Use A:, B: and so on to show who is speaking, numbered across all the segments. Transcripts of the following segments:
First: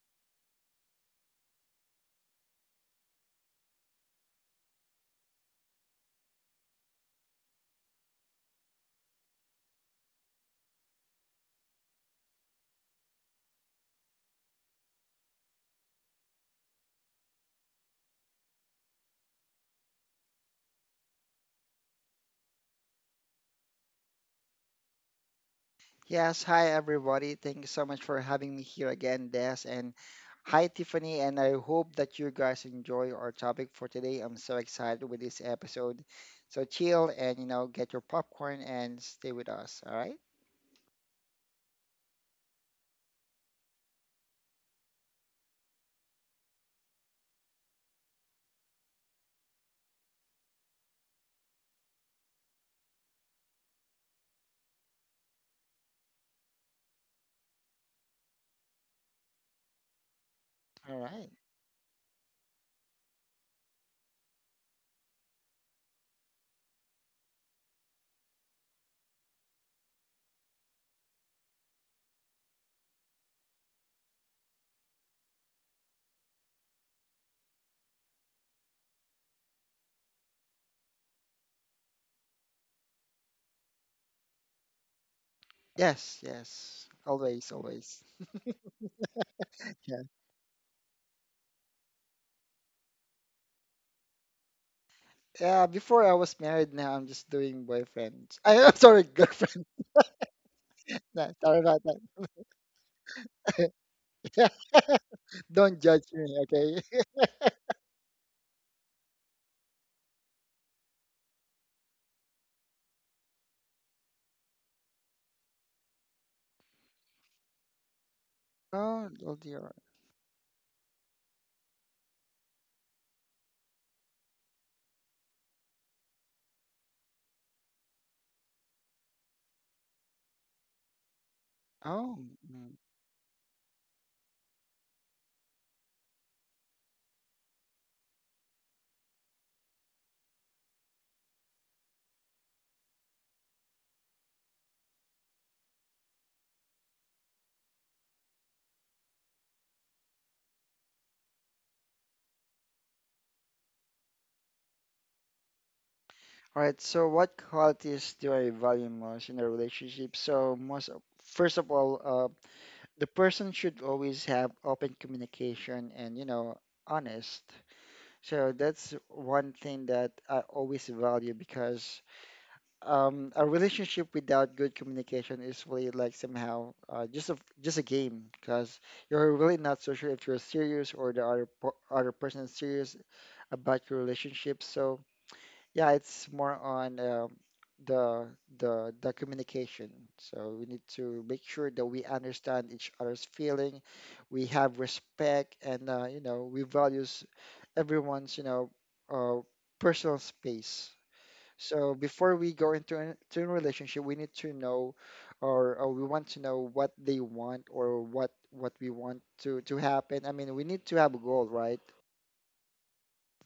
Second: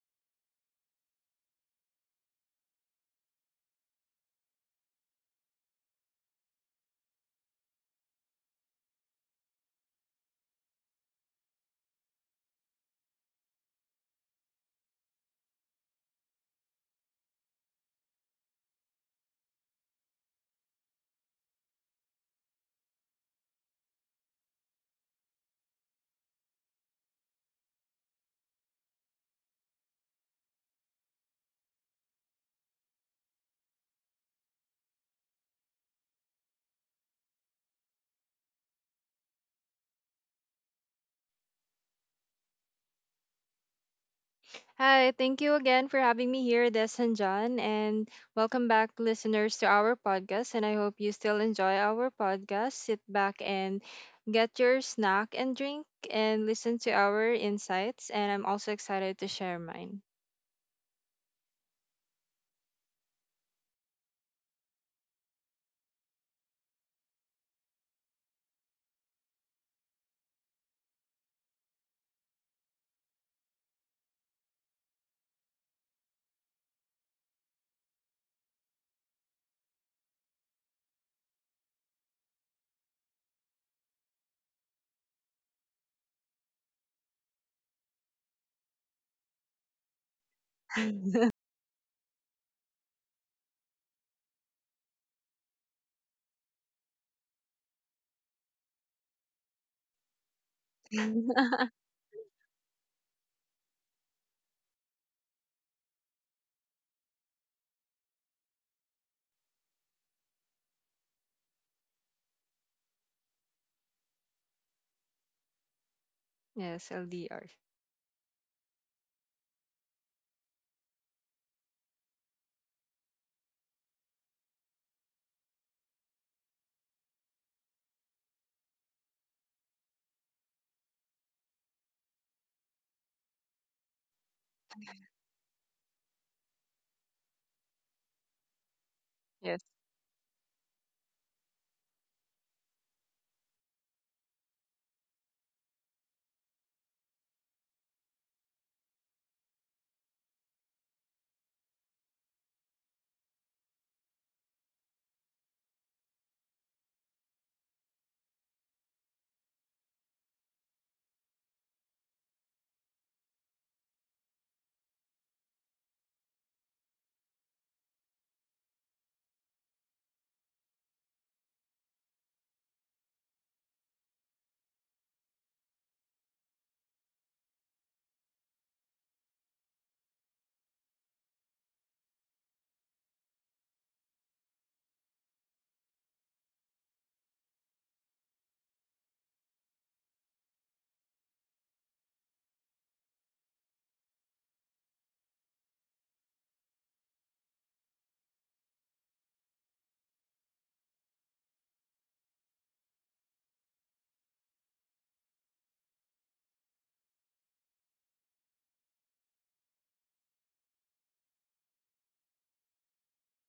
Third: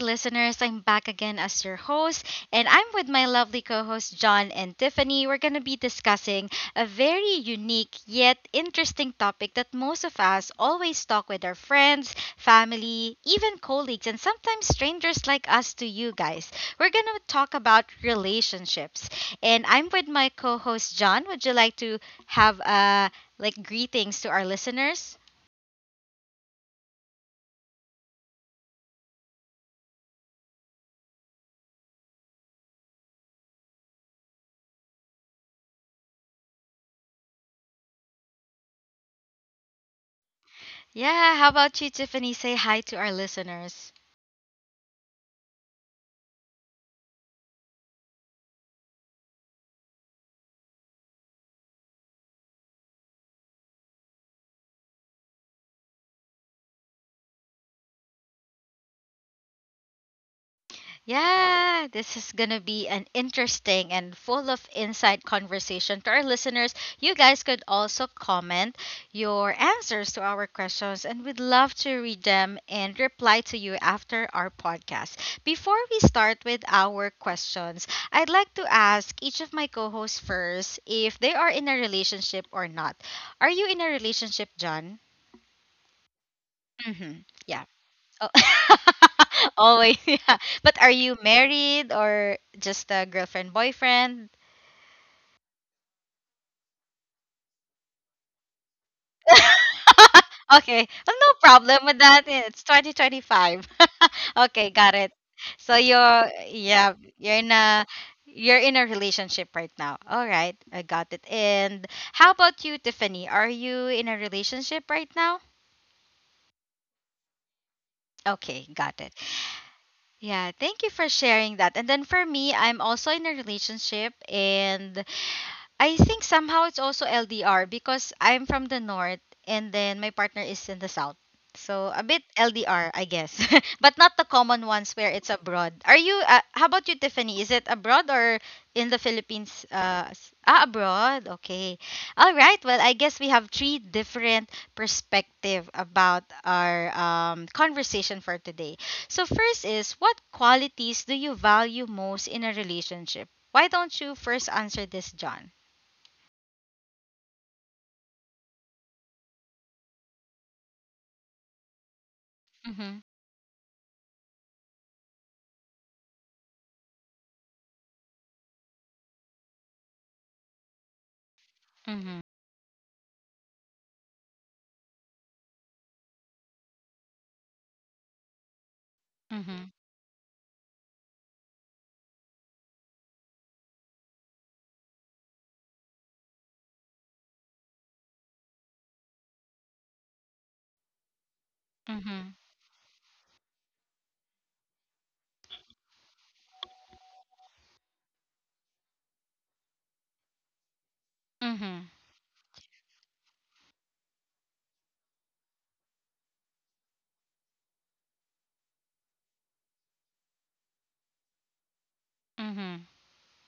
A: listeners. I'm back again as your host, and I'm with my lovely co hosts, John and Tiffany. We're going to be discussing a very unique yet interesting topic that most of us always talk with our friends, family, even colleagues, and sometimes strangers like us to you guys. We're going to talk about relationships, and I'm with my co host, John. Would you like to have like greetings to our listeners?
B: Yes, hi everybody. Thank you so much for having me here again, Des. And hi, Tiffany. And I hope that you guys enjoy our topic for today. I'm so excited with this episode. So chill and, you know, get your popcorn and stay with us. All right?
A: Yeah, how about you, Tiffany? Say hi to our listeners.
C: Hi, thank you again for having me here, Des and John, and welcome back, listeners, to our podcast. And I hope you still enjoy our podcast. Sit back and get your snack and drink and listen to our insights. And I'm also excited to share mine.
B: All right.
A: Yeah, this is going to be an interesting and full of insight conversation to our listeners. You guys could also comment your answers to our questions, and we'd love to read them and reply to you after our podcast. Before we start with our questions, I'd like to ask each of my co hosts first if they are in a relationship or not. Are you in a relationship, John?
B: Yes, yes.
A: Mm-hmm.
B: Always,
A: Yeah.
B: always.
A: Oh, always,
B: Yeah.
A: yeah. But are you married or just a girlfriend, boyfriend?
B: Yeah, before I was married, now I'm just doing boyfriends. I, am sorry, girlfriend.
A: Okay, well, no
B: Sorry
A: problem
B: about
A: with
B: that.
A: that. It's 2025. Okay, got it. So
B: Don't judge me,
A: you're,
B: okay?
A: yeah, you're in a relationship right now. All right, I got it. And how about you, Tiffany? Are you in a relationship right now?
C: Yes, LDR.
A: Okay, got
B: Oh,
A: it.
B: oh dear.
A: Yeah, thank you for sharing that. And then for me, I'm also in a relationship, and I think somehow it's also LDR because I'm from the north and then my partner is in the south. So a bit
B: Oh.
A: LDR, I guess. But not the common ones where it's abroad. Are you how about you, Tiffany? Is it abroad or in the
C: Yes.
A: Philippines abroad? Okay. All right. Well, I guess we have three different perspective about our conversation for today. So first is, what qualities do you value most in a relationship? Why don't you first answer this, John?
B: All right, so what qualities do I value most in a relationship? So first of all,
A: Mhm.
B: the person should always have open communication and, you know, honest. So that's one thing that I always value because
A: Mhm.
B: a relationship without good communication is really like somehow just a game because you're really
A: Mhm.
B: not so sure if you're serious or the other person is serious about your relationship. So yeah, it's more on the the communication. So we need to make sure that we
A: Mhm.
B: understand each other's feeling, we have respect, and you know we values everyone's uh, personal space.
A: Mhm.
B: So before we go to a relationship, we need to know, or we want to know what they want or what we want to happen. I mean, we need to have a goal, right?
A: Mhm.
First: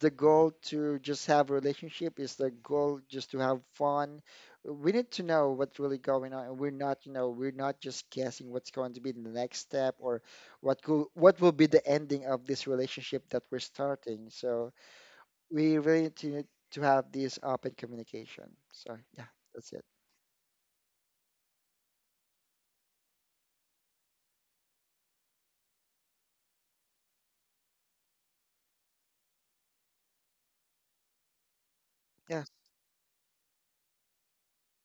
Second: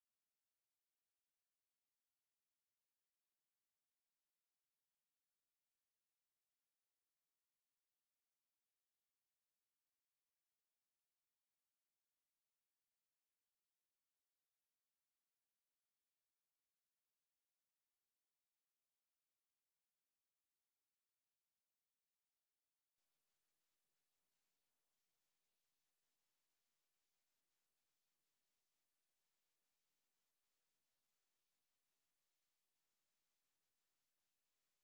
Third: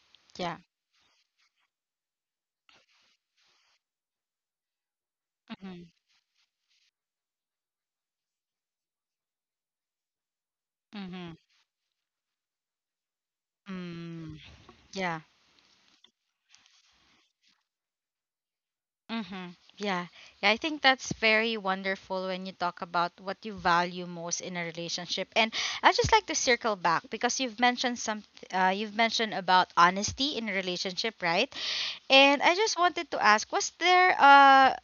B: The goal
A: Yeah.
B: to just have a relationship? Is the goal just to have fun? We need to know what's
A: Mhm.
B: really going on, and we're not, you know, we're not just guessing what's going to be the next step or
A: Mhm.
B: what will be the ending of this relationship that we're starting.
A: Mm.
B: So
A: Yeah.
B: we really need to have this open communication. So yeah,
A: Mhm.
B: that's it.
A: Yeah. Yeah, I think that's very wonderful when you talk about what you value most in a relationship. And I'd just like to circle back because you've mentioned some you've mentioned about honesty in a relationship, right?
B: Yeah,
A: And I just wanted to ask, was there uh,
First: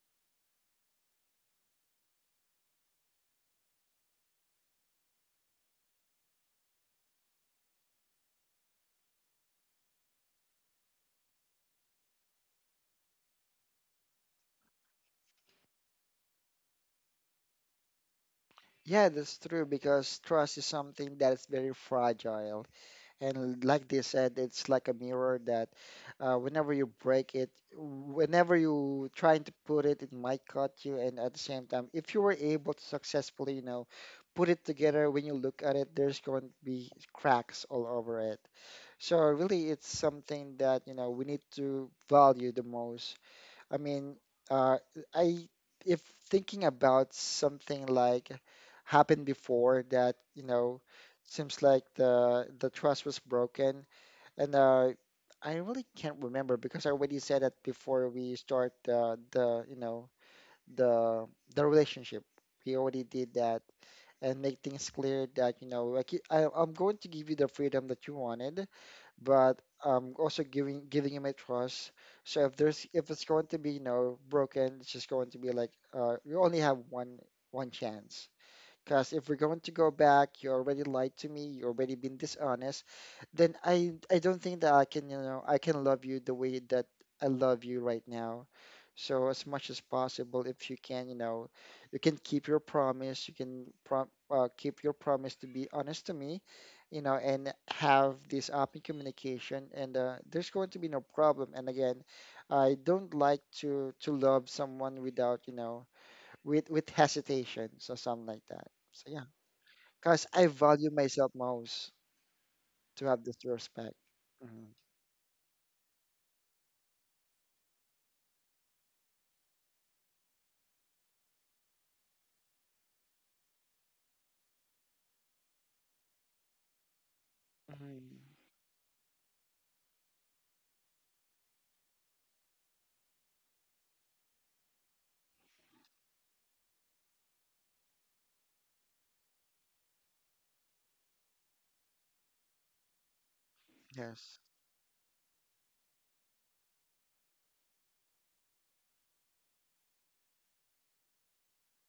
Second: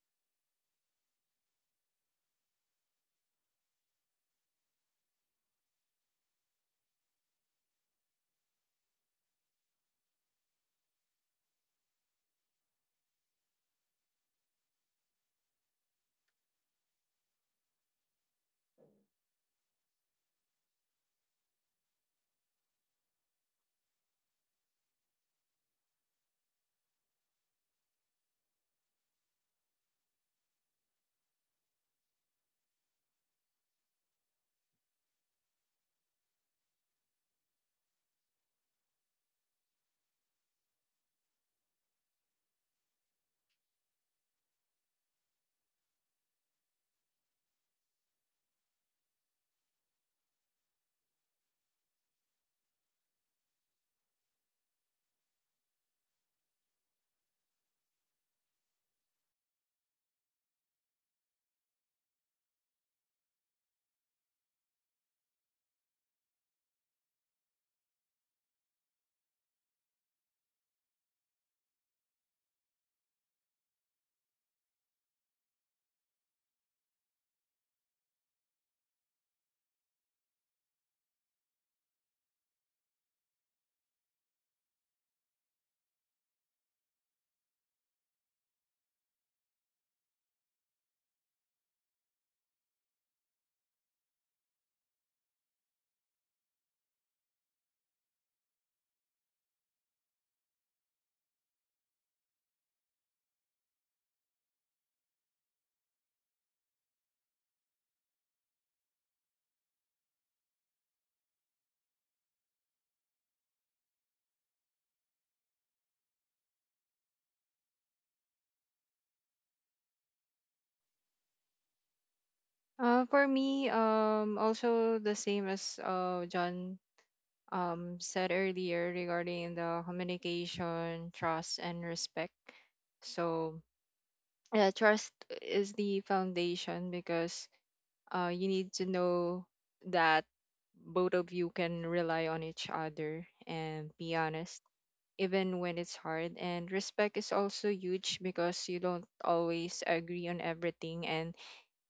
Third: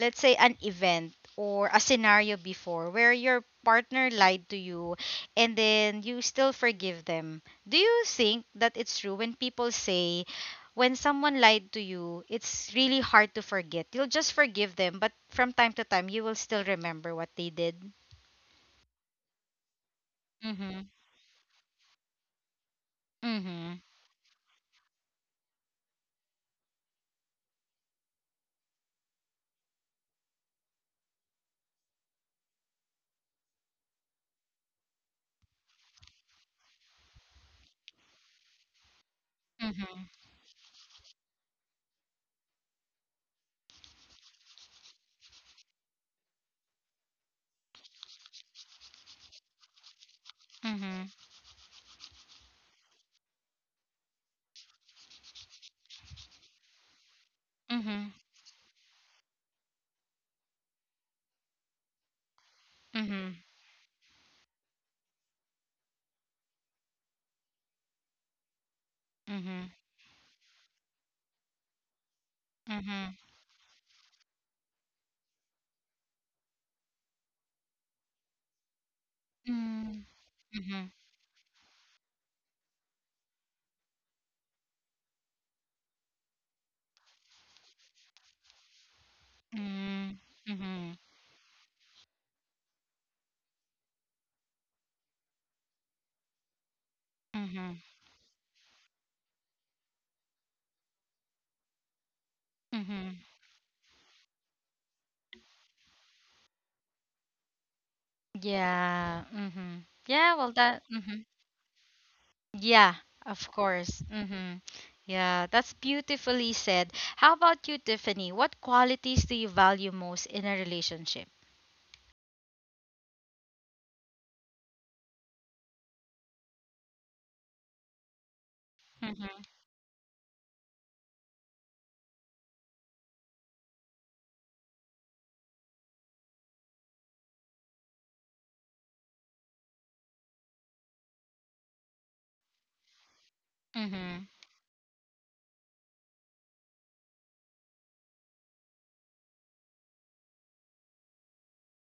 A: let's say, an event or a scenario before where your partner lied to you, and then you still forgive them. Do you think that it's true when people say, when someone lied to you, it's really hard to forget? You'll just forgive them, but from time to time you will still remember what they did.
B: yeah, that's true because trust is
A: Mhm.
B: something that is very fragile. And
A: Mhm.
B: like they said, it's like a mirror that whenever you break it, whenever you trying to put it, it might cut you. And at the same time, if you were able to successfully, you know, put it together, when you look at it, there's going to be cracks all over it. So really, it's
A: Mhm.
B: something that, you know, we need to value the most. I mean, uh, I if thinking about something like happened before that, you know,
A: Mhm.
B: seems like the trust was broken, and I really can't remember because I already said that before
A: Mhm.
B: we start the you know the the relationship. We already did
A: Mhm.
B: that and make things clear that you know like I'm going to give you the freedom that you wanted,
A: Mhm.
B: but
A: Mhm.
B: I'm also giving you my trust. So if there's, if
A: Mhm.
B: it's going to be you know broken, it's just going to be like you only have one chance. Because if we're going to go back, you already
A: Mhm.
B: lied to me, you already been dishonest, then I don't think that I can, you know, I can love you the way that I love you right now. So as much as
A: Mm.
B: possible, if you
A: Mhm.
B: can, you know, you can keep your promise, you can prom keep your promise to be honest to me, you know, and
A: Mhm.
B: have this open communication, and there's going to be no problem. And again, I don't
A: Mhm.
B: like to love someone without, you know, with hesitation, so something like that. So yeah,
A: Yeah. Mm-hmm.
B: because
A: Yeah,
B: I
A: well that,
B: value
A: mm-hmm.
B: myself most
A: Yeah,
B: to have this
A: of
B: respect.
A: course. Mm-hmm.
B: hmm
A: Yeah, that's beautifully said. How about you, Tiffany? What qualities do you value most in a relationship?
C: For me, also the same as John
B: hmm
C: said earlier
A: Mm-hmm.
C: regarding the communication, trust, and respect. So yeah, trust is the foundation because you need to know that both of you can rely on each other and be
A: Mm-hmm.
B: Yes,
C: honest, even when it's hard. And respect is also huge because you don't always agree on everything. And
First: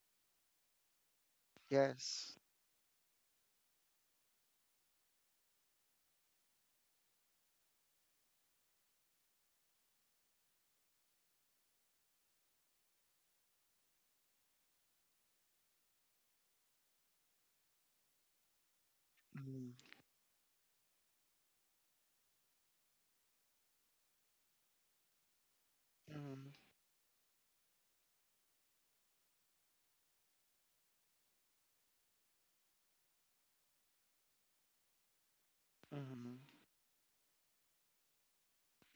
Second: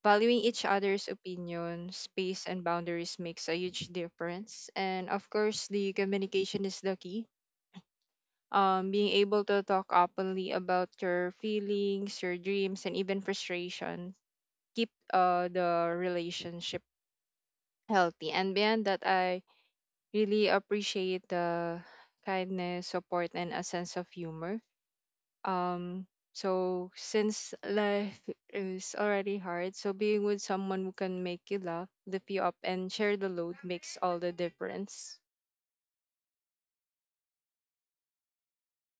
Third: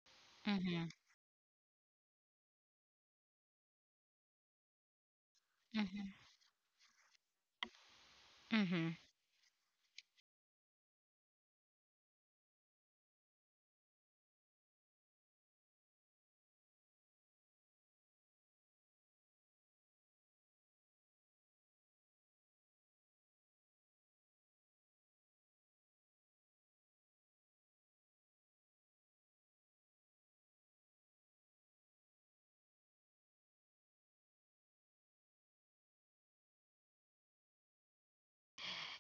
C: valuing each
A: Mm-hmm.
C: other's opinion,
B: yes.
C: space, and boundaries makes a huge difference. And of course, the
A: Mm-hmm.
C: communication is the key,
A: Mm-hmm.
C: being able to talk openly about your feelings, your dreams, and even frustration keep the relationship healthy. And beyond that, I
B: hmm
C: really appreciate the kindness, support, and a sense of humor. Um,
B: hmm
C: so since life is already hard, so being with someone who can make you laugh, lift you up, and share the load makes all the difference.
B: hmm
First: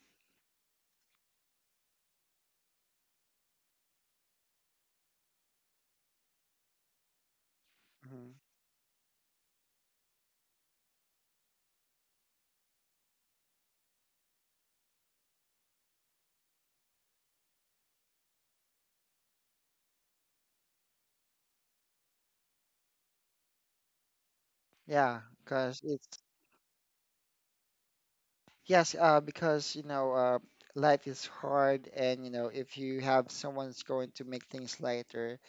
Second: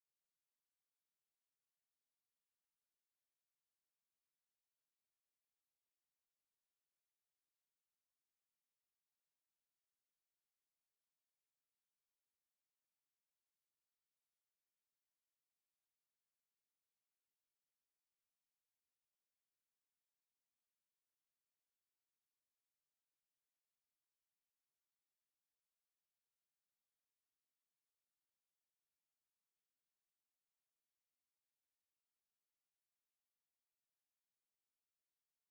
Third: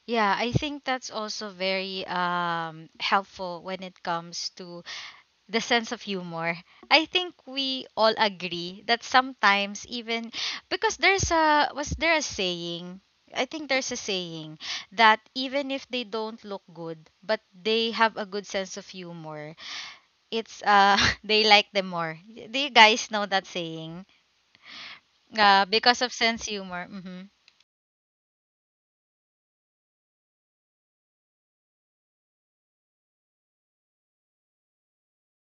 A: Yeah, I think that's also very helpful when it comes to the sense of humor. I think we all
B: hmm
A: agree that sometimes even, because there's a, was there a saying, I think there's a saying that even if they don't look good but they have a good sense of humor, it's they like them more. Do you guys know that saying?
B: Yeah,
A: Uh,
B: because
A: because of
B: it's
A: sense humor. Mhm.
B: yes, because you know, life is hard, and you know, if you have someone's going to make things lighter.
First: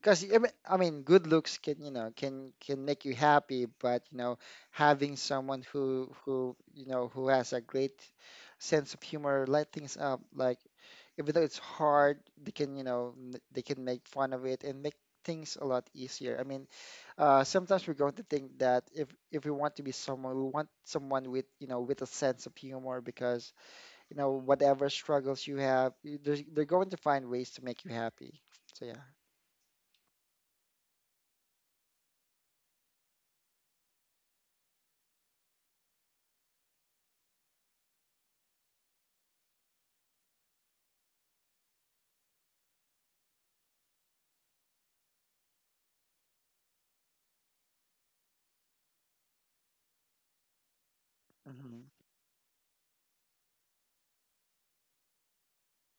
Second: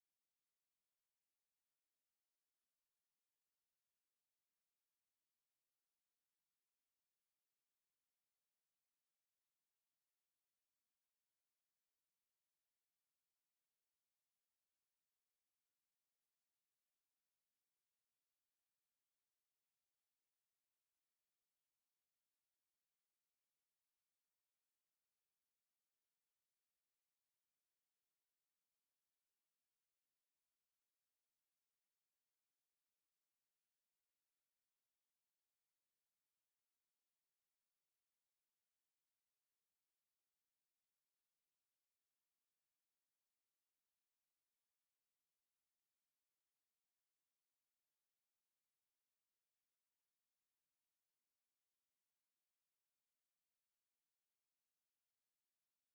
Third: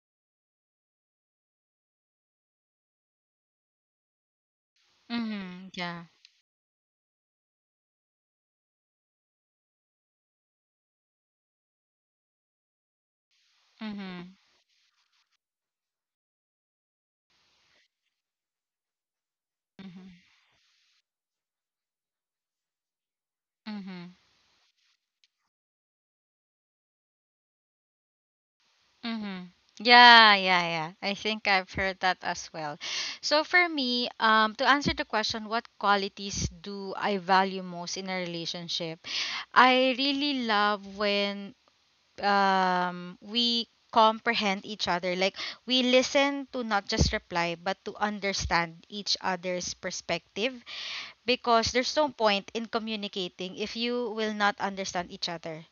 B: Because I mean, good looks can, you know, can make you happy, but you know, having someone
A: Mhm. Yeah.
B: who you know who has a great sense of humor, light things up, like even though it's hard, they can, you know, they can make fun
A: Mhm.
B: of it and make things a lot easier. I mean, sometimes we're going to think that if we want to be
A: Mhm.
B: someone, we want someone with, you know, with a sense of humor because, you know,
A: Mhm.
B: whatever struggles you have, they're going to find ways to make you happy. So yeah.
A: Mm-hmm. Yeah, yeah, yeah. I think I've heard that as well. So for me, to answer the question, what qualities do I value most in a relationship? I really love when we comprehend each other. Like, we listen to not just reply, but to understand each other's perspective.
B: Mm-hmm.
A: Because there's no point in communicating if you will not understand each other.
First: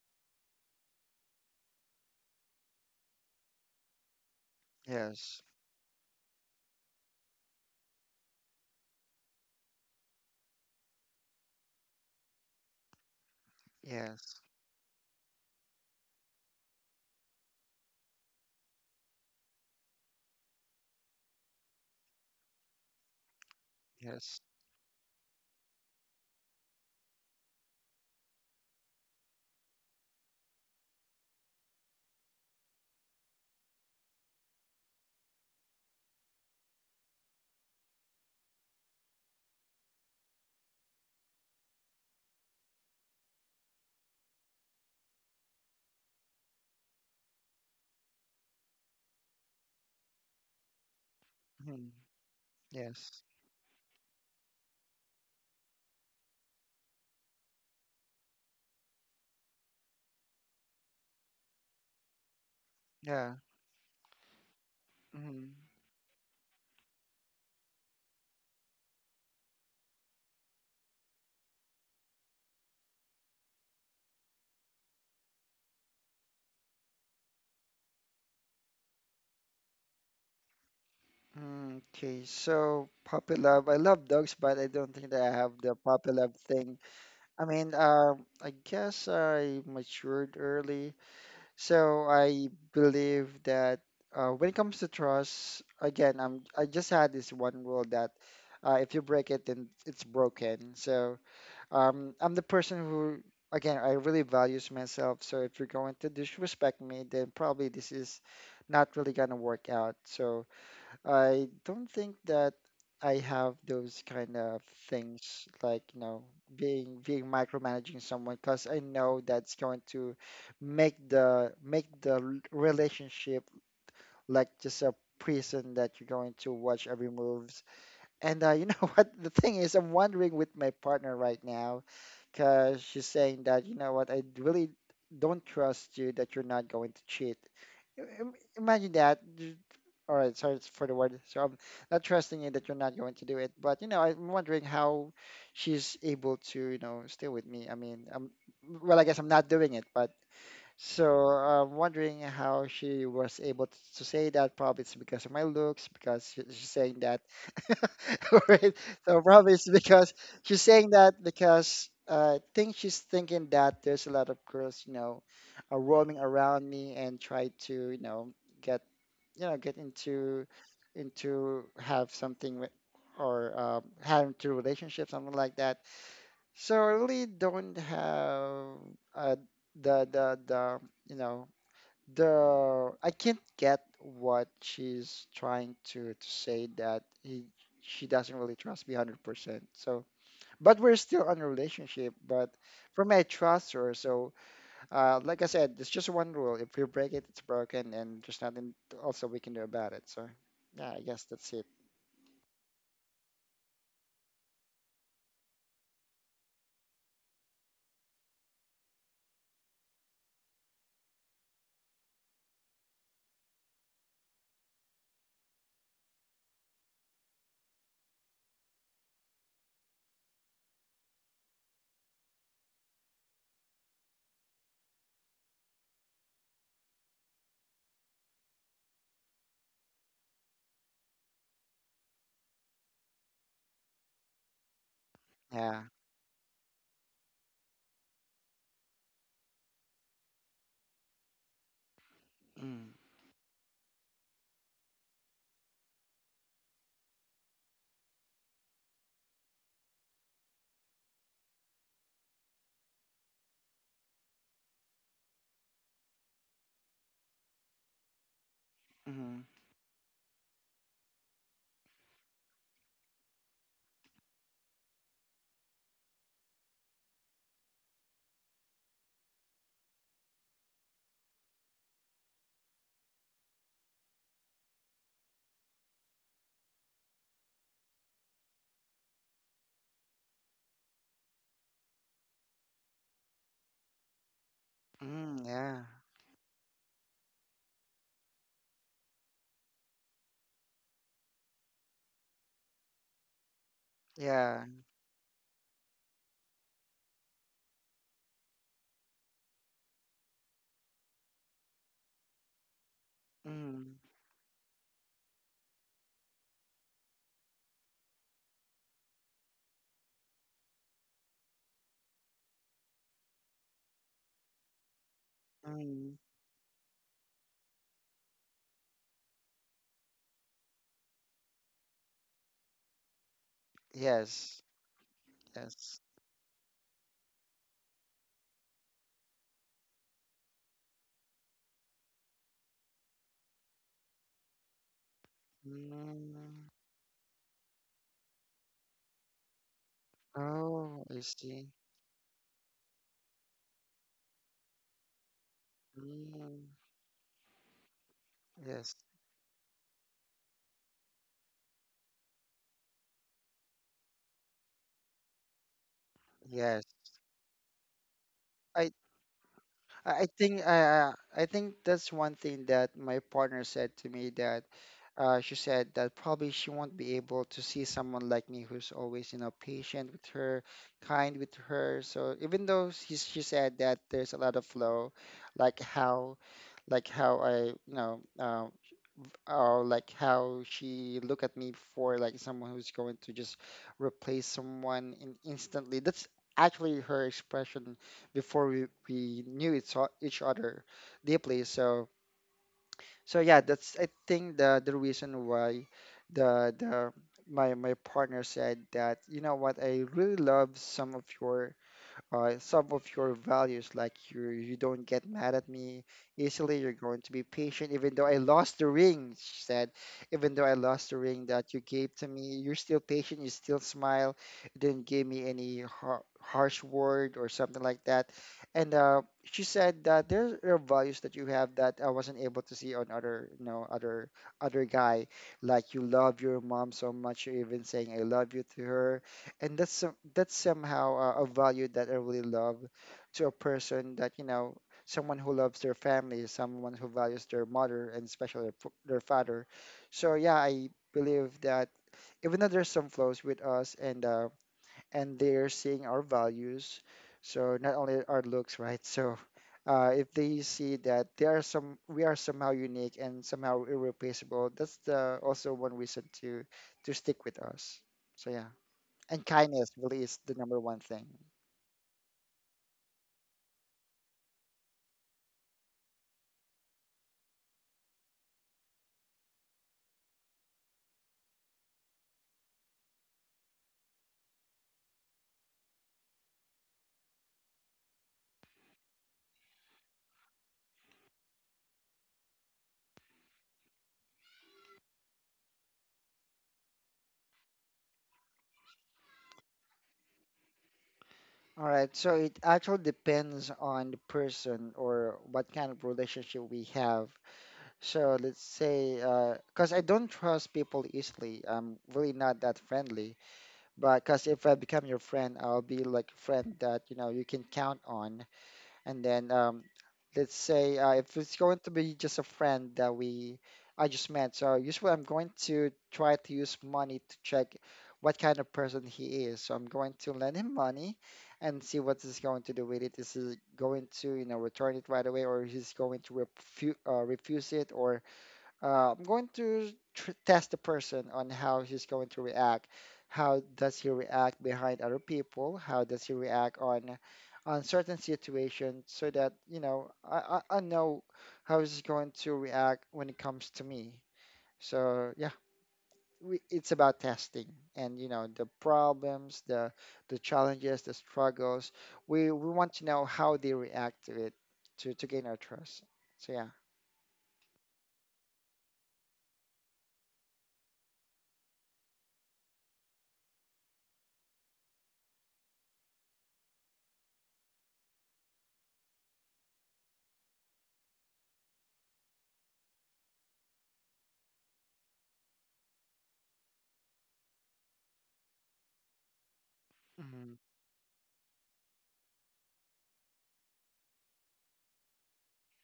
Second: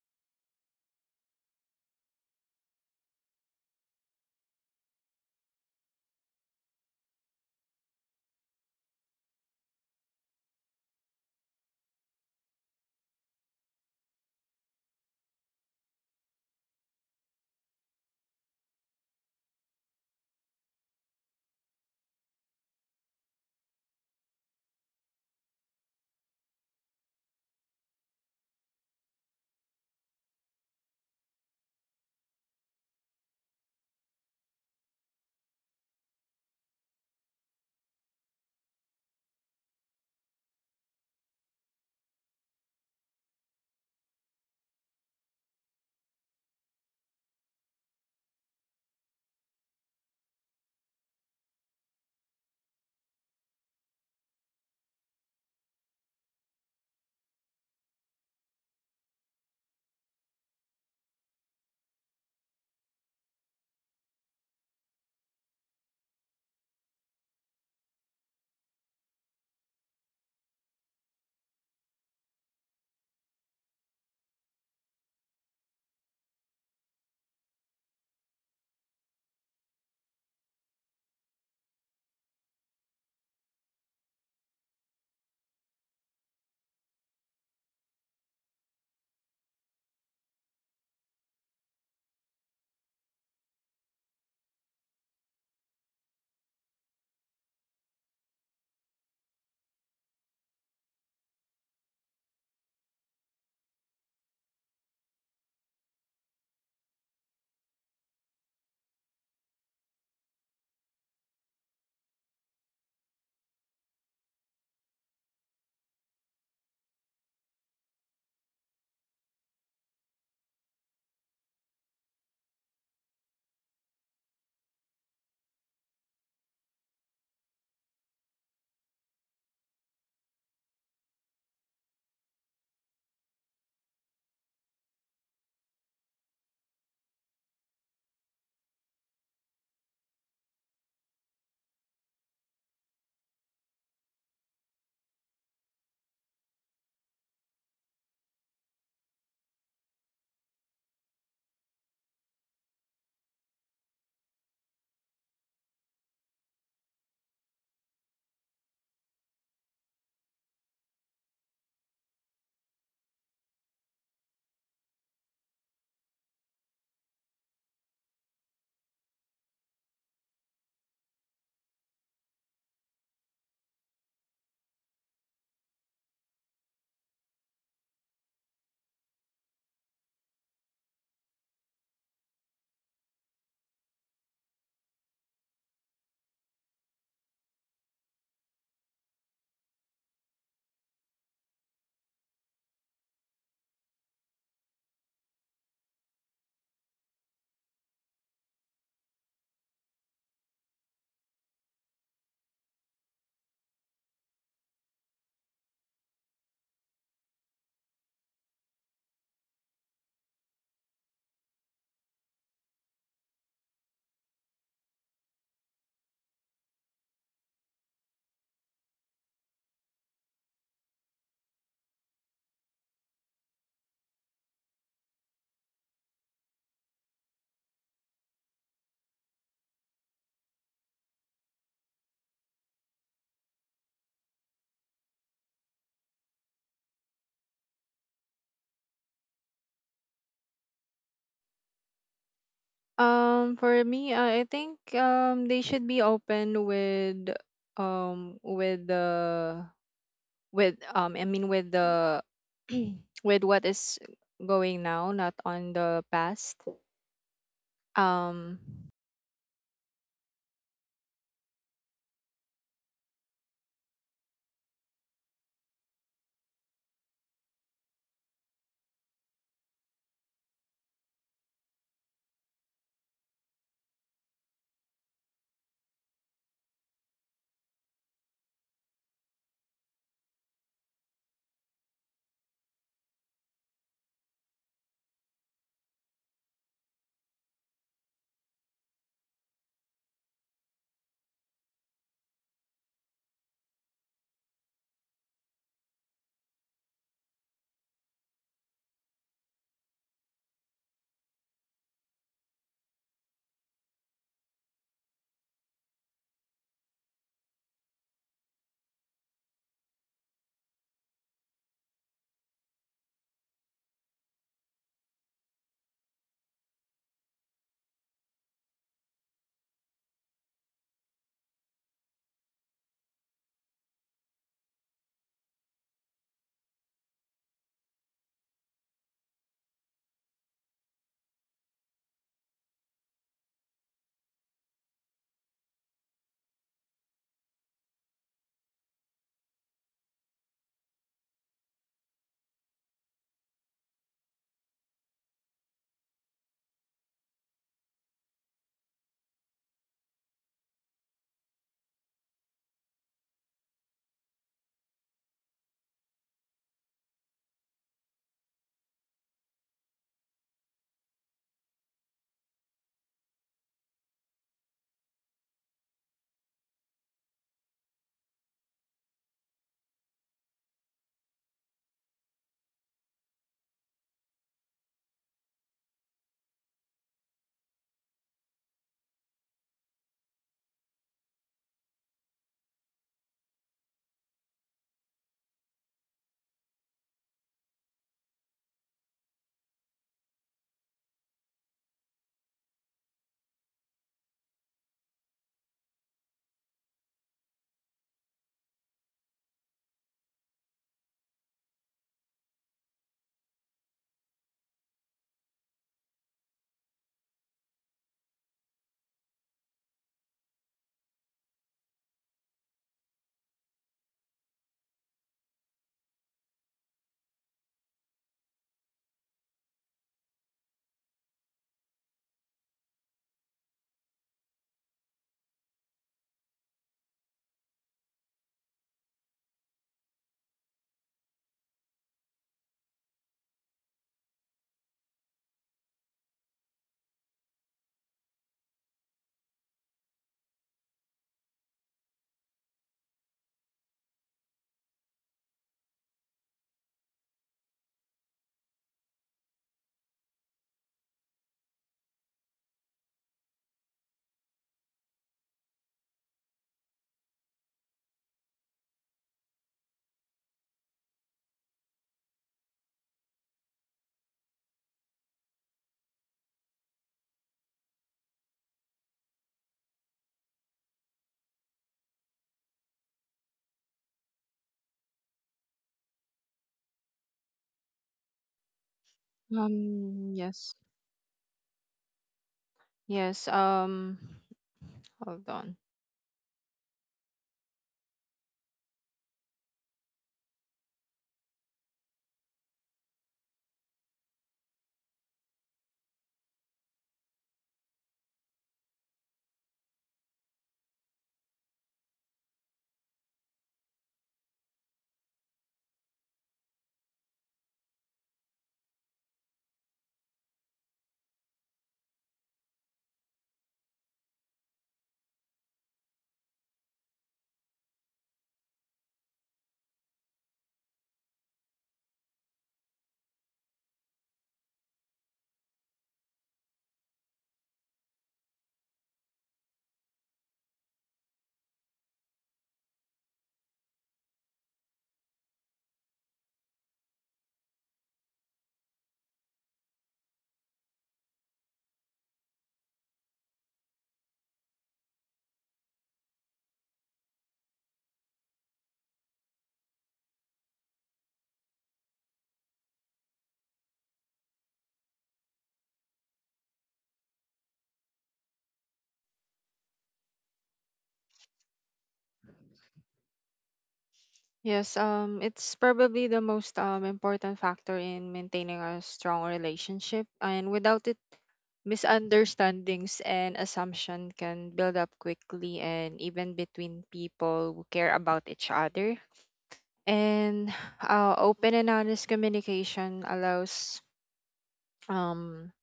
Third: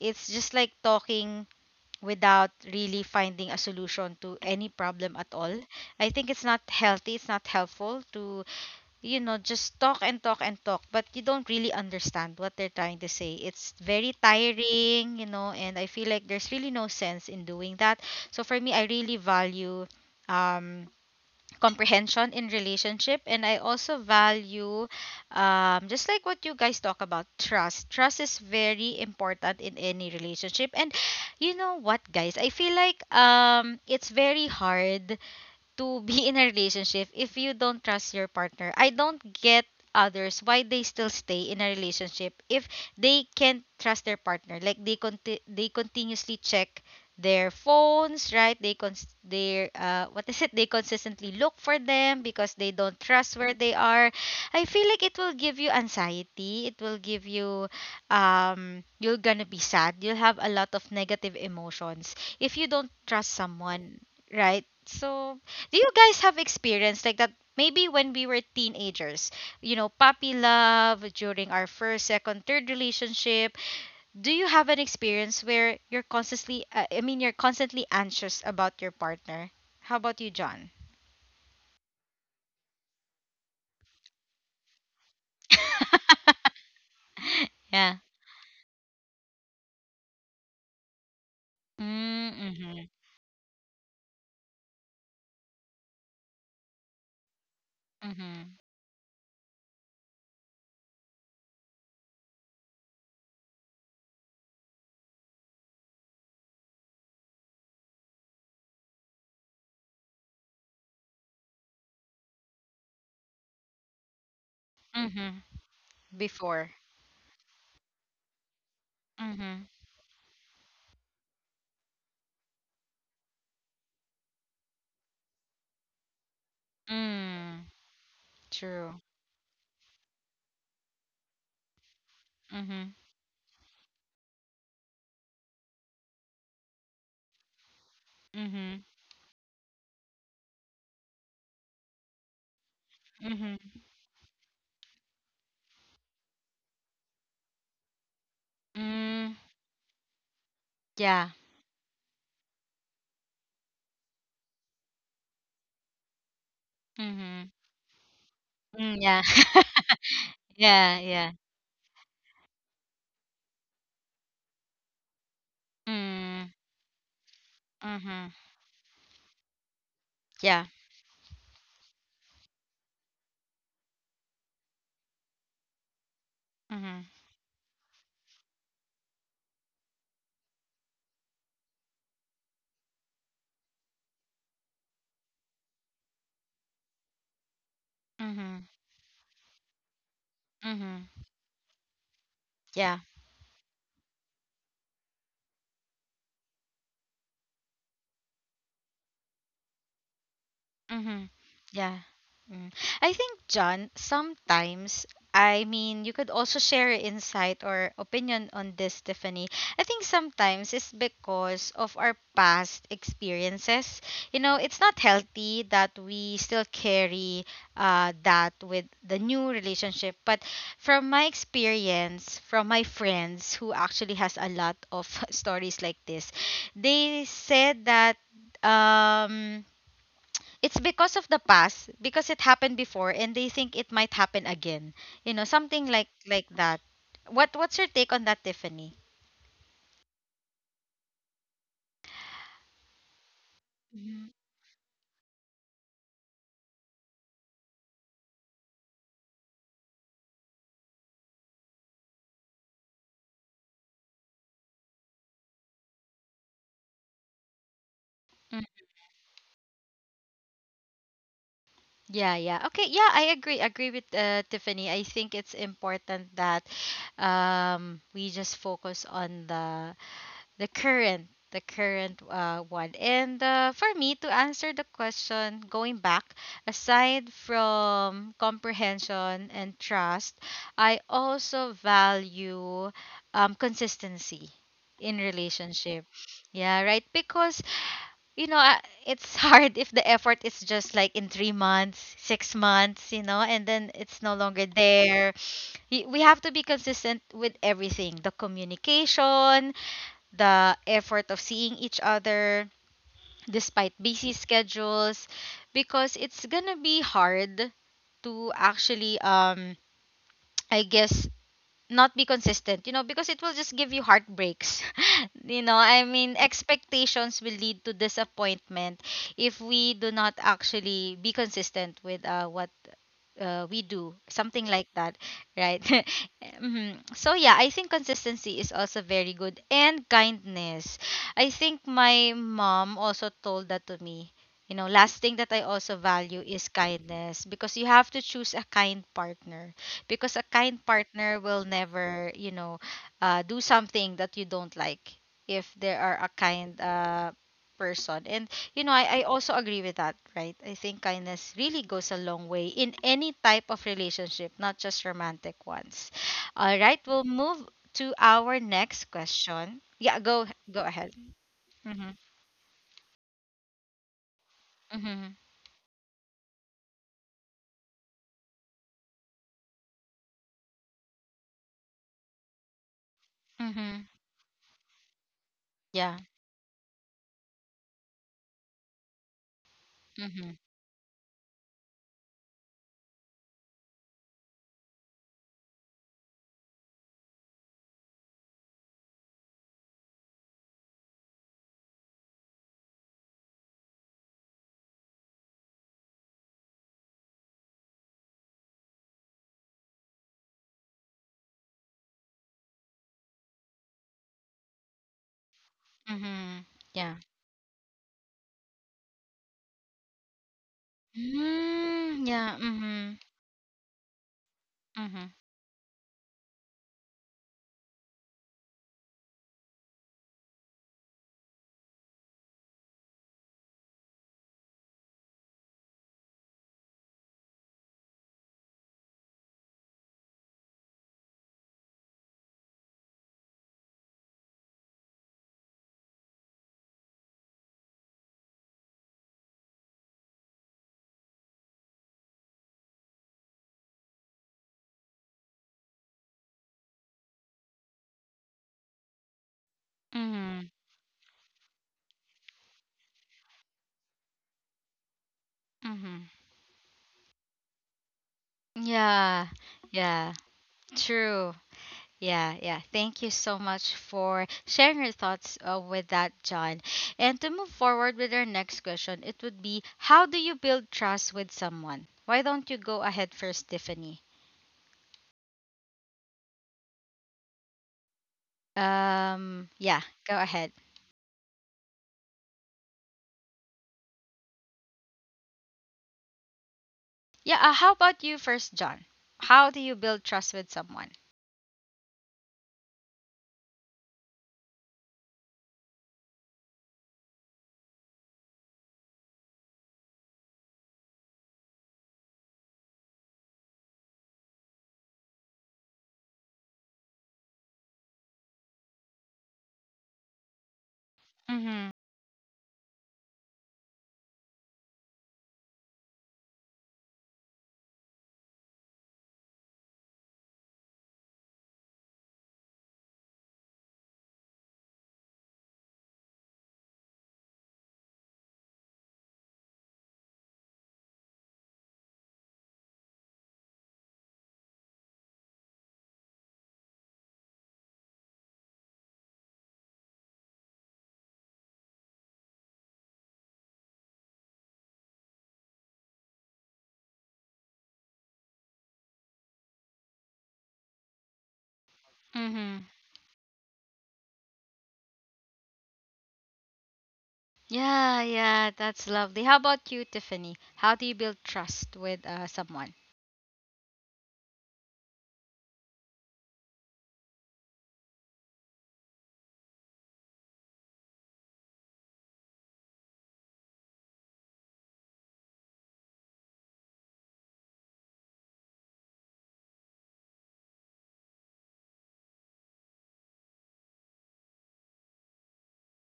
A: It's just like talking without really finding a solution to any problem at
B: Yes,
A: all. I think it's not healthy, it's not helpful to, you know, just talk and talk and talk, but you don't really understand what they're trying to say. It's very
B: yes,
A: tiring, you know, and I feel like there's really no sense in doing that. So for me, I really value um comprehension in relationship, and I also
B: yes,
A: value just like what you guys talk about, trust is very important in any relationship. And you know what, guys, I feel like it's very hard to be in a relationship if you don't trust your partner. I don't get others why they still stay in a relationship if they can't trust their partner. Like, they they continuously check their phones, right? They cons- they what is it? They consistently look for
B: mm,
A: them because they don't trust
B: yes,
A: where they are. I feel like it will give you anxiety. It will give you um, you're gonna be sad. You'll have a lot of negative emotions if you don't trust
B: yeah.
A: someone, right? So,
B: Mm,
A: do you guys have experience like that? Maybe when we were teenagers, you know, puppy love during our first, second, third relationship. Do you have an experience where you're constantly, I mean, you're constantly anxious about your partner? How about you, John?
B: mm, okay, so puppy love. I love dogs, but I don't think that I have the puppy love thing. I mean,
A: Yeah.
B: I guess I matured early, so
A: Mm.
B: I
A: Mm-hmm.
B: believe that when it comes to trust, again, I just had this one rule that
A: Mm-hmm.
B: if you break it, then it's broken. So I'm the person who, again, I really values myself. So if you're going to disrespect me, then probably this is not really gonna work out. So I don't think that I have those kind of
A: Mm-hmm.
B: things like, you know,
A: Before.
B: being micromanaging someone because I know
A: Mm-hmm.
B: that's going to make the relationship like just a prison that you're going to watch every
A: Mm.
B: moves. And you
A: True.
B: know what? The thing is, I'm wondering with my partner right now
A: Mm-hmm.
B: because she's saying that, you know what, I really don't trust you that you're not going to cheat. Im-
A: Mm-hmm.
B: Imagine that. All right, sorry for the word. So I'm not trusting you that you're not going to do it.
A: Mm-hmm.
B: But, you know, I'm wondering how she's able to, you know, stay with me. I mean, I well, I
A: Mm.
B: guess I'm not doing it, but so
A: Yeah.
B: I'm wondering how she was able to say that. Probably it's because of my looks, because she's saying that.
A: Mm-hmm.
B: Alright,
A: Mm, yeah.
B: so probably it's because she's
A: Yeah,
B: saying
A: yeah.
B: that because I think she's thinking that there's a lot of girls, you know, are roaming
A: Mm,
B: around me and try to, you
A: mhm.
B: know, get, you know, get
A: Yeah.
B: into have something with, or have into relationship, something like that. So
A: Mhm.
B: I really don't have uh, the you know the I can't get what she's trying to say that he she doesn't
A: Mhm.
B: really trust me 100%. So, but
A: Mhm.
B: we're still on a relationship. But
A: Yeah.
B: for me, I trust her. So, like I said, it's just one rule. If you break it, it's broken, and there's nothing also we can do about it. So, yeah, I
A: Mm-hmm.
B: guess that's it.
A: Yeah. Mm. I think, John, sometimes, I mean, you could also share your insight or opinion on this, Tiffany. I think sometimes it's because of our past experiences. You know, it's not healthy that we still carry that with the new relationship. But from my experience, from my friends who actually has a lot of stories like this, they said that. Um, it's because of the past, because it happened before and they think it might happen again, you know, something like
B: Yeah.
A: like that. What what's your take on that, Tiffany?
B: Mm,
C: For
A: Mhm.
C: me, I think they should be open with the with I mean with the with what is going now, not on the past.
A: Mm.
C: Um
B: mm,
A: Yeah, yeah. Okay, yeah, I agree. Agree with Tiffany. I think it's important that we just focus on the current one. And for me to answer the question, going back, aside from comprehension and trust, I also value consistency in
B: mm,
A: relationship.
B: yeah.
A: Yeah, right, because, you know, I- it's hard if the effort is just like in 3 months, 6 months, you know, and then it's no longer
B: Yeah.
A: there. Y- we have to be consistent with everything: the communication, the effort of seeing each other despite
B: Mm,
A: busy schedules, because it's gonna be hard to actually um, I guess, not be consistent, you know, because it will just give you heartbreaks. You know, I mean,
B: mm.
A: expectations will lead to disappointment if we do not actually be consistent with what we do, something like
B: Yes,
A: that, right?
B: yes.
A: Mhm. So yeah, I think consistency is also very good. And kindness, I think my mom also told that to me. You know, last thing that I also value is
B: Mm.
A: kindness, because you have to choose a kind partner, because a kind
B: Oh,
A: partner
B: I
A: will
B: see.
A: never, you know, do something that you don't like if they are a kind
B: Mm.
A: person. And you know,
B: Yes,
A: I also agree with that, right? I think kindness really goes a long way in any type of relationship, not just romantic ones. All right,
B: yes.
A: we'll move to our
B: I
A: next question. Yeah, go
B: I
A: go
B: think
A: ahead.
B: I think
A: Mm-hmm.
B: that's one thing that my partner said to me that
A: Mm-hmm.
B: she said that probably she won't be able to see someone like me who's always you know patient with her, kind with her. So even though she
A: Mm-hmm.
B: said that there's a lot of flow, like
A: Yeah.
B: how like how I you know like
A: Mm-hmm.
B: how she look at me for like someone who's going to just replace someone in instantly. That's actually her expression before we knew each other deeply. So so yeah, that's I think the reason why the my my partner said that you know what I really love some of your values, like you don't get mad at me
A: Mm-hmm.
B: easily. You're
A: Yeah.
B: going to be patient, even though I lost the ring. She said, even though I lost the ring that you
A: Mm,
B: gave to
A: yeah.
B: me, you're
A: Mm-hmm.
B: still patient. You still smile. You didn't
A: Mm-hmm.
B: give me any harsh word or something like that. And she said that there are values that you have that I wasn't able to see on other, you know, other guy. Like you love your mom so much. You're even saying I love you to her, and that's that's somehow a value that I really love to a person that you know someone who loves their family, someone who values their mother and especially their father. So yeah, I believe that even though there's some flaws with us and they're seeing our values, so not only our looks, right? So. If
A: Mm-hmm.
B: they see that there are some, we are somehow unique and somehow irreplaceable. That's the also one
A: Mm-hmm.
B: reason to stick with us. So yeah.
A: Yeah.
B: And kindness really
A: Yeah.
B: is the number one thing.
A: True. Yeah, yeah. Thank you so much for sharing your thoughts with that, John. And to move forward with our next question, it would be, how do you build trust with someone? Why don't you go ahead first, Tiffany? Yeah, go ahead.
C: yes. Yes, um Hold on.
A: Yeah, how about you first, John? How do you build trust with someone?
B: All right, so it actually depends on the person or what kind of relationship we have. So let's say, because I don't trust people easily, I'm really not that friendly. But because if I become your friend, I'll be like a friend that you know you can count on. And then let's say if it's
A: Mhm.
B: going to be just a friend that we I just met, so usually I'm going to try to use money to check what kind of person he is. So I'm going to lend him money and see what he's going to do with it. Is he going to, you know, return it right away, or he's going to refuse it, or I'm going to tr test the person on how he's going to react. How does he react behind other people? How does he react on certain situations so that, you know, I know how he's going to react when it comes to me. So yeah, it's about testing and you know the problems, the challenges, the struggles. We
A: Mhm.
B: we want to know how they react to it to gain our trust. So yeah.
A: Yeah, yeah, that's lovely. How about you, Tiffany? How do you build trust with someone?
C: Yes, it's probably the most important factor in maintaining a strong relationship, and without it, misunderstandings and assumption can build up quickly, and even between people who care about each other.
B: Mm-hmm.
C: And open and honest communication allows um,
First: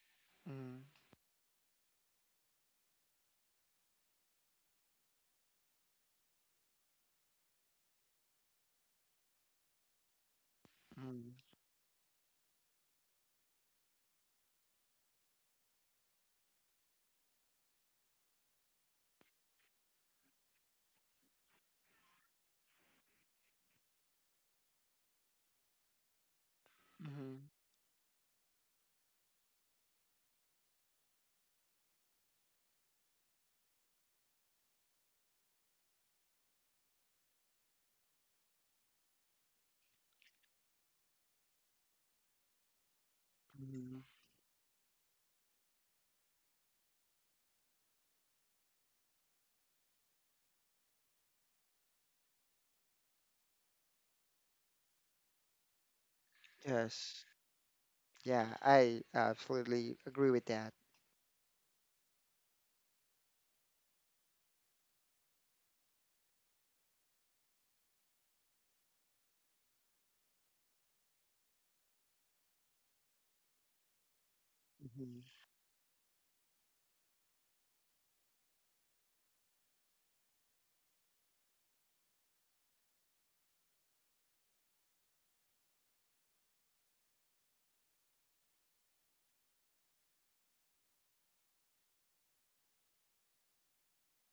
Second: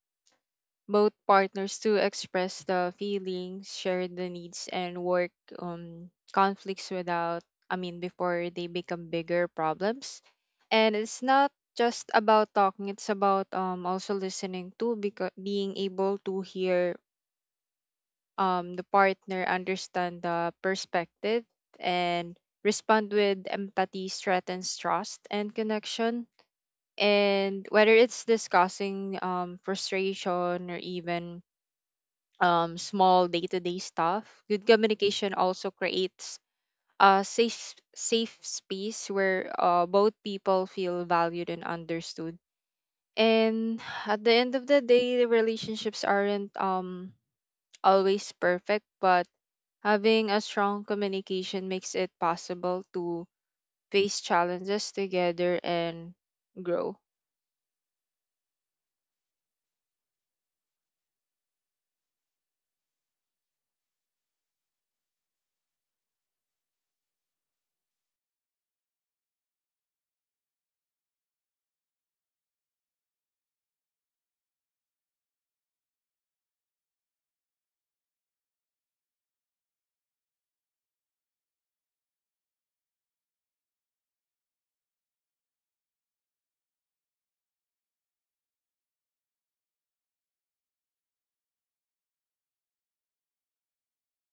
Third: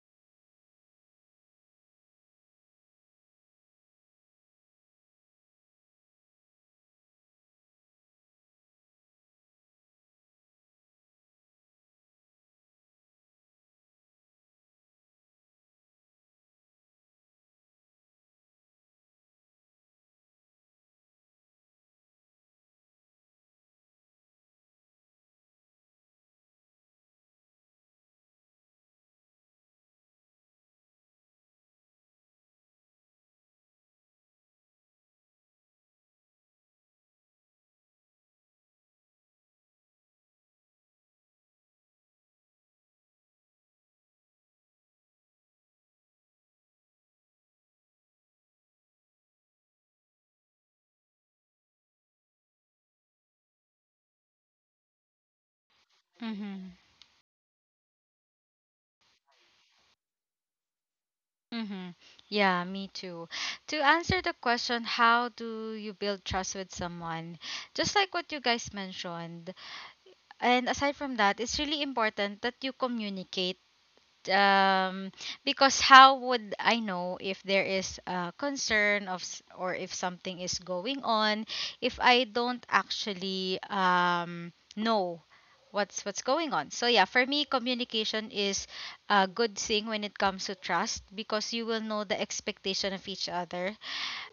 C: both partners to express the feelings, share the needs, and work on conflicts without, I mean, before they become bigger problems. And it's
B: Mm-hmm.
C: not just about talking, it's about also listening too, because being able to hear the partner, understand the perspective and respond with empathy strengthens trust and connection.
B: Mm-hmm.
C: And whether it's discussing frustration or even small day-to-day stuff, good communication also creates a safe space where both people feel valued and understood. And
B: Mhm.
C: at the end of the day, the relationships aren't always perfect, but having a strong communication makes it possible to face challenges together and
A: Mhm.
C: grow.
B: Yes. Yeah, I absolutely agree with that.
A: Mm-hmm. Yeah, me too. To answer the question, how do you build trust with someone? Just like what you guys mentioned. And aside from that, it's really important that you communicate um,
B: Hmm.
A: because how would I know if there is a concern of s- or if something is going on if I don't actually know what's going on. So yeah, for me, communication is a good thing when it comes to trust, because you will know the expectation of each other.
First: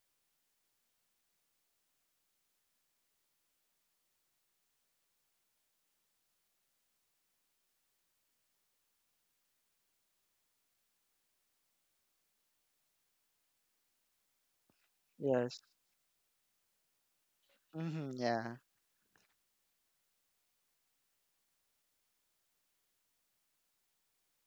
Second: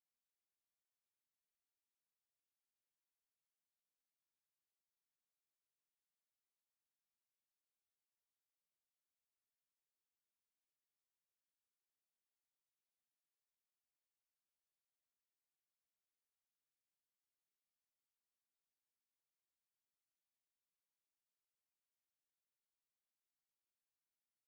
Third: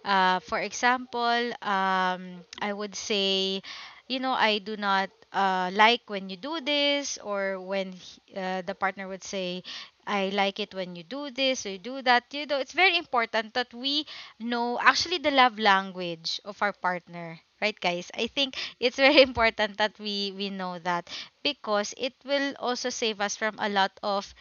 A: Uh, for example, I would say, you know, I do not like when you do this, or when he- the partner would say, I like it when you do this or you do that. You know, it's very important that we know actually the
B: Yes.
A: love language of our partner. Right,
B: Hmm.
A: guys? I
B: Yeah.
A: think it's very important that we know that because it will also save us from a lot of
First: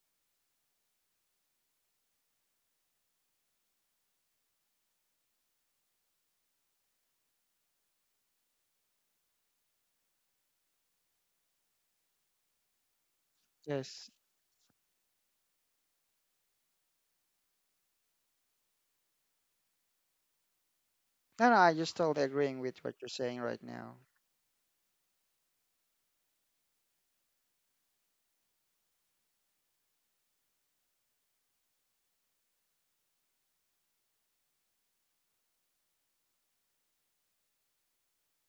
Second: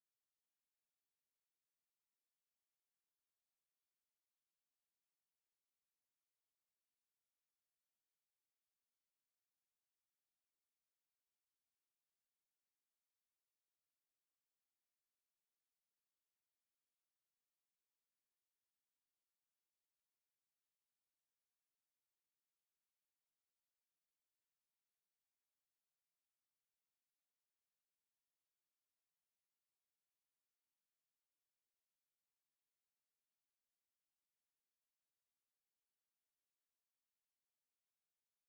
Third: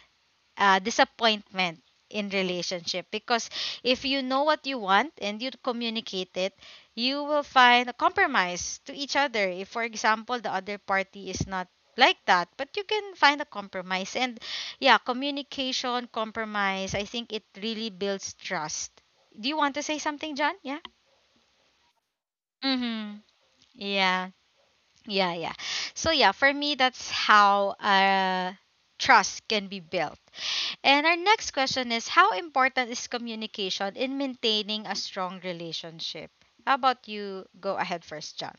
A: disappointment in relationship because if you know what you want and you communicate it, you will find a compromise to each other. If for example the other party is not like that, but you can find a compromise.
B: Yes.
A: And yeah, communication, compromise, I think it really builds trust. Do you want to say something, John? Yeah.
B: No, no, I just totally agreeing with what you're
A: Mm-hmm.
B: saying right now.
A: Yeah. Yeah, yeah. So, for me that's how trust can be built. And our next question is, how important is communication in maintaining a strong relationship? How about you go ahead first, John?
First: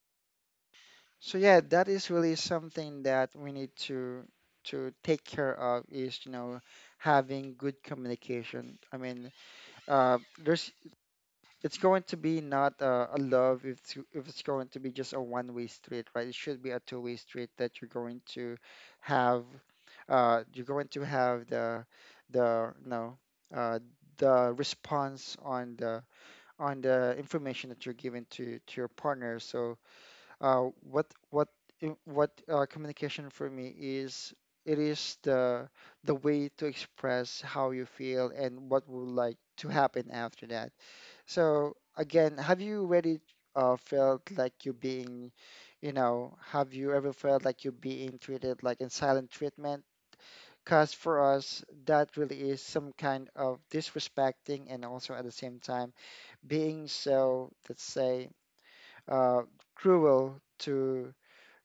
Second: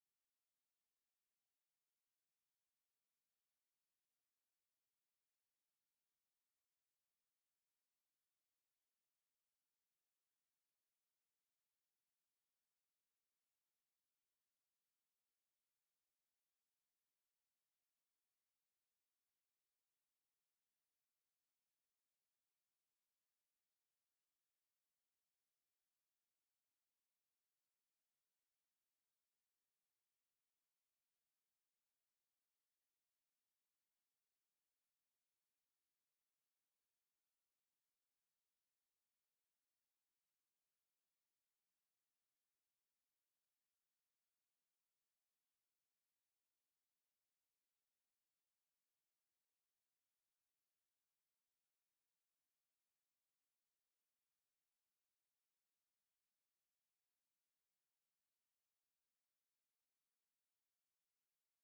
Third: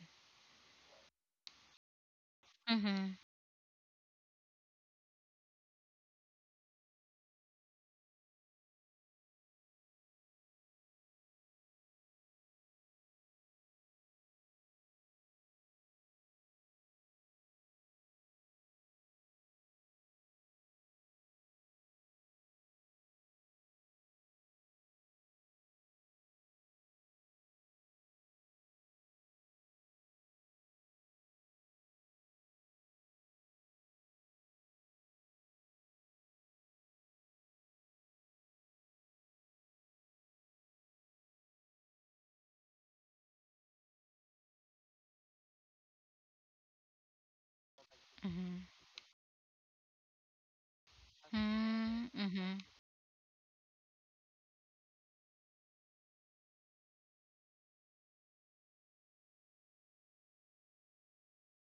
B: So yeah, that is really something
A: Mm-hmm.
B: that we need to take care of is, you know, having good communication. I mean, there's it's going to be not a love if it's going to be just a one-way street, right? It should be a two-way street that you're going to have, you're going to have the no, uh, the response on the information that you're giving to your partner. So, what I- what communication for me is it is the way to express how you feel and what would like to happen after that. So again, have you really felt like you being, you know, have you ever felt like you being treated
A: Mm-hmm.
B: like in silent treatment? Because for us, that really
A: Mm-hmm.
B: is some kind of disrespecting, and also at the same time being so, let's say, uh, cruel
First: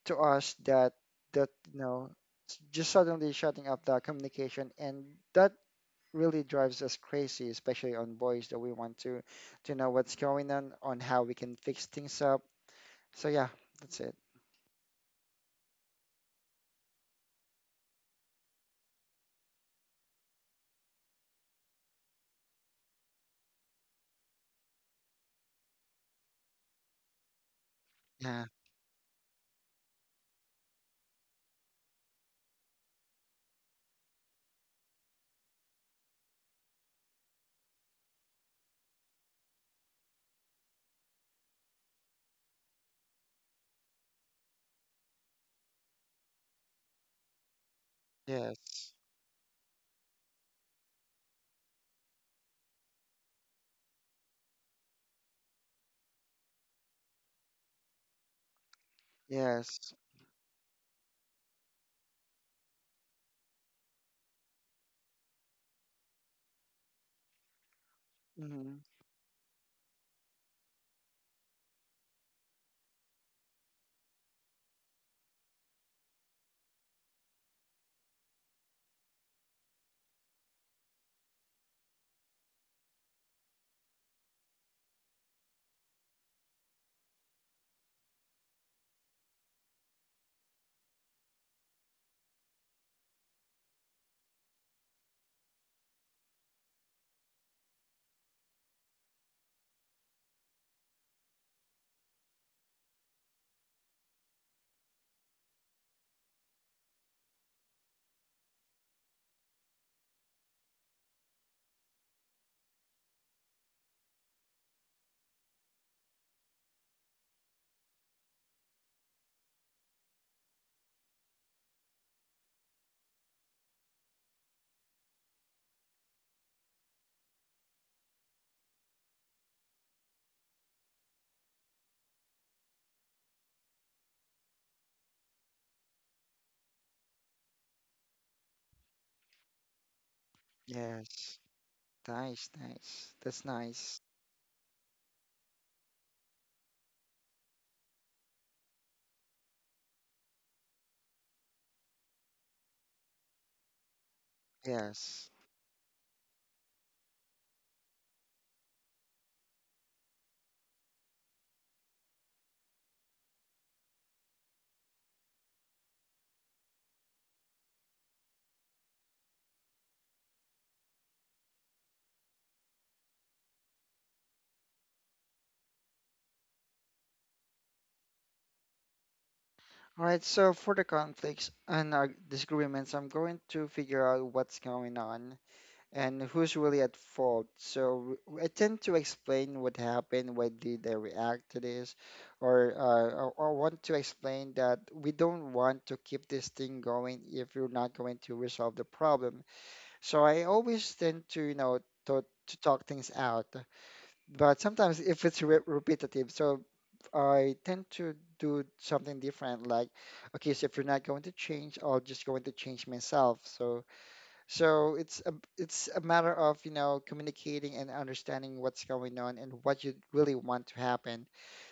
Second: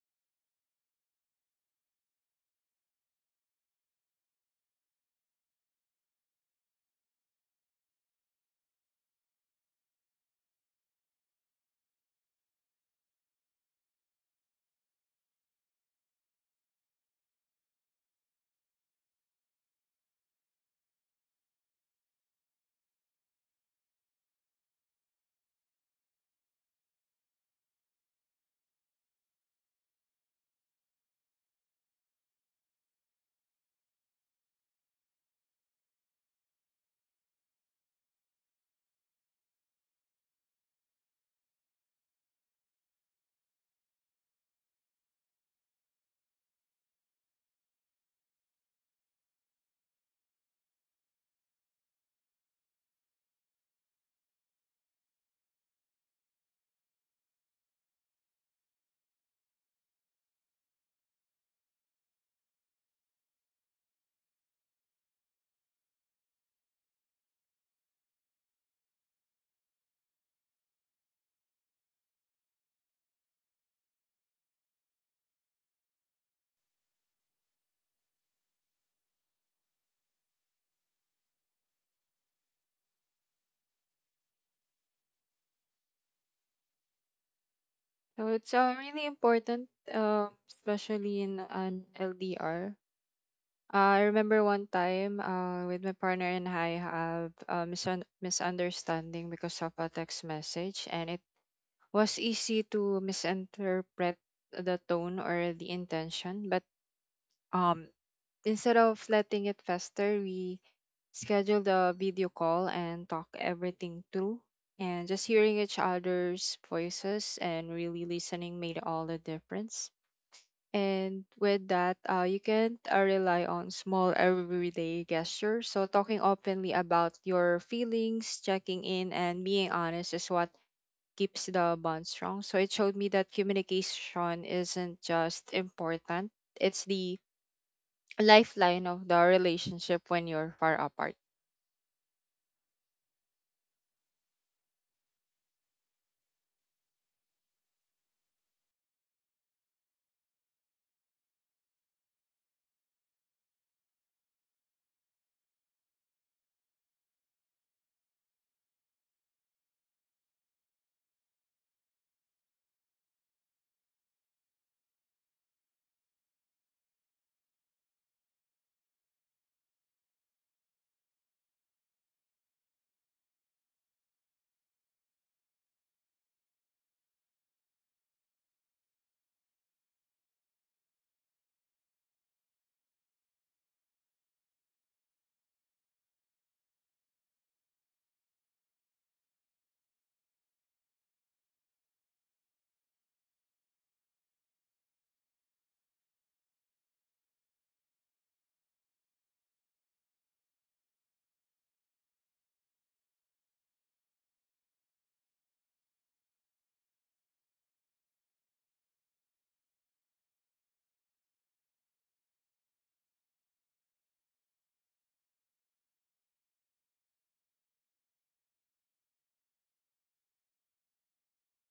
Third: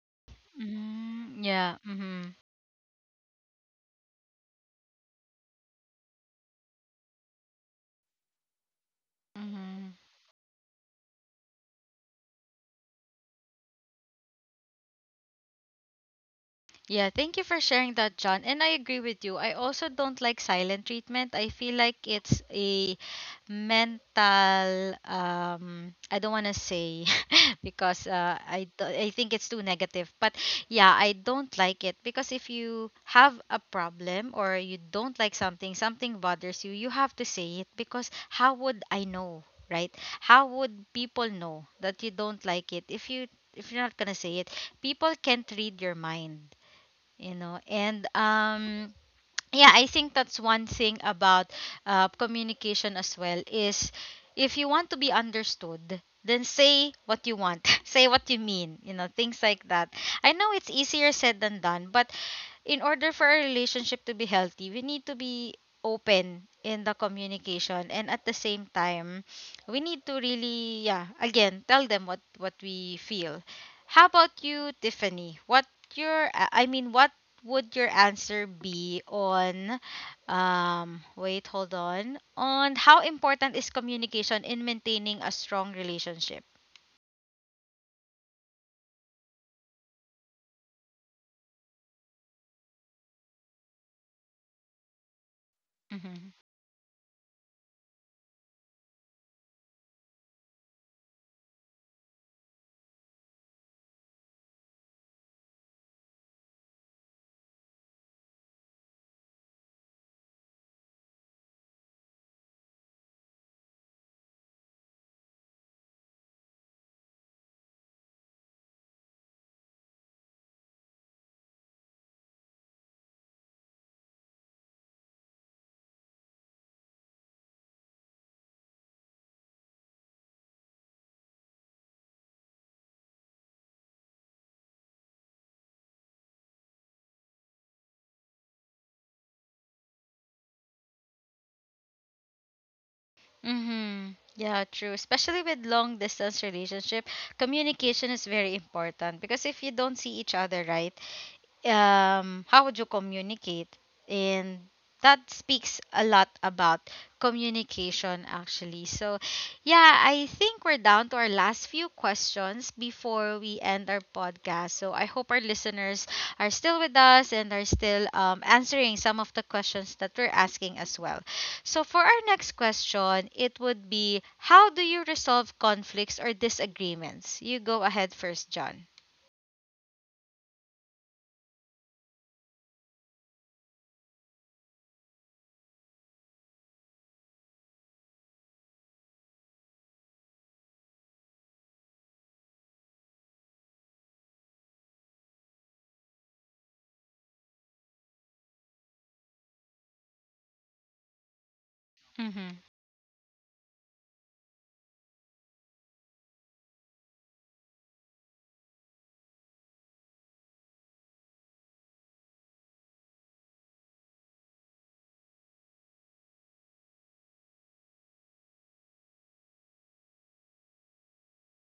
B: to us that
A: Mm-hmm.
B: that
A: Yeah.
B: you know
A: Mm-hmm.
B: just suddenly shutting up the communication, and that really drives us crazy, especially on boys, that we want to know what's going on how we can fix things up. So yeah, that's it.
A: Yeah, thank you for sharing that, John. And I agree with you. I also don't like silent treatment. I feel like it's a mental I don't want to say because
B: Yeah.
A: I think it's too negative. But yeah, I don't like it because if you have a problem or you don't like something, something bothers you, you have to say it, because how would I know, right? How would people know that you don't like it if you're not going to say it? People can't read your mind, and
B: Yes.
A: yeah, I think that's one thing about communication as well is, if you want to be understood, then say what you want, say what you mean, things like that.
B: Yes.
A: I know it's easier said than done, but in order for a relationship to be healthy, we need to be open in the communication, and at the same
B: Hmm.
A: time we need to really, yeah, again, tell them what we feel. How about you, Tiffany? What your I mean what would your answer be on wait, hold on. On how important is communication in maintaining a strong relationship?
C: So it's really important, especially in an LDR. I remember one time with my partner
A: Mhm.
C: and I have a misunderstanding because of a text message, and it was easy to misinterpret the tone or the intention. But um, instead of letting it fester, we scheduled a video call and talk everything through. And just hearing each other's voices and really listening made all the difference. And with that, you can rely on small everyday gestures. So talking openly about your feelings, checking in, and being honest is what keeps the bond strong. So it showed me that communication isn't just important, it's the lifeline of the relationship when you're far apart.
B: Yes. Nice, nice. That's nice.
A: Mhm. Yeah, true. Especially with long distance relationship, communication is very important because if you don't see each other, right? How would you communicate? And
B: Yes.
A: that speaks a lot about communication, actually. So yeah, I think we're down to our last few questions before we end our podcast. So, I hope our listeners are still with us and are still answering some of the questions that we're asking as well. So, for our next question, it would be, how do you resolve conflicts or disagreements? You go ahead first, John.
B: All right, so for the conflicts and our disagreements, I'm going to figure out what's going on and who's really at fault. So I tend to explain what happened, why did I react to this, or or want to explain that we don't want to keep this thing going if you're not going to resolve the problem. So I always tend to, you know,
A: Mm
B: to
A: hmm.
B: talk things out, but sometimes if it's re repetitive, so I tend to do something different, like okay, so if you're not going to change, I'll just going to change myself. So it's a matter of, you know, communicating and understanding what's going on and what you really want to happen.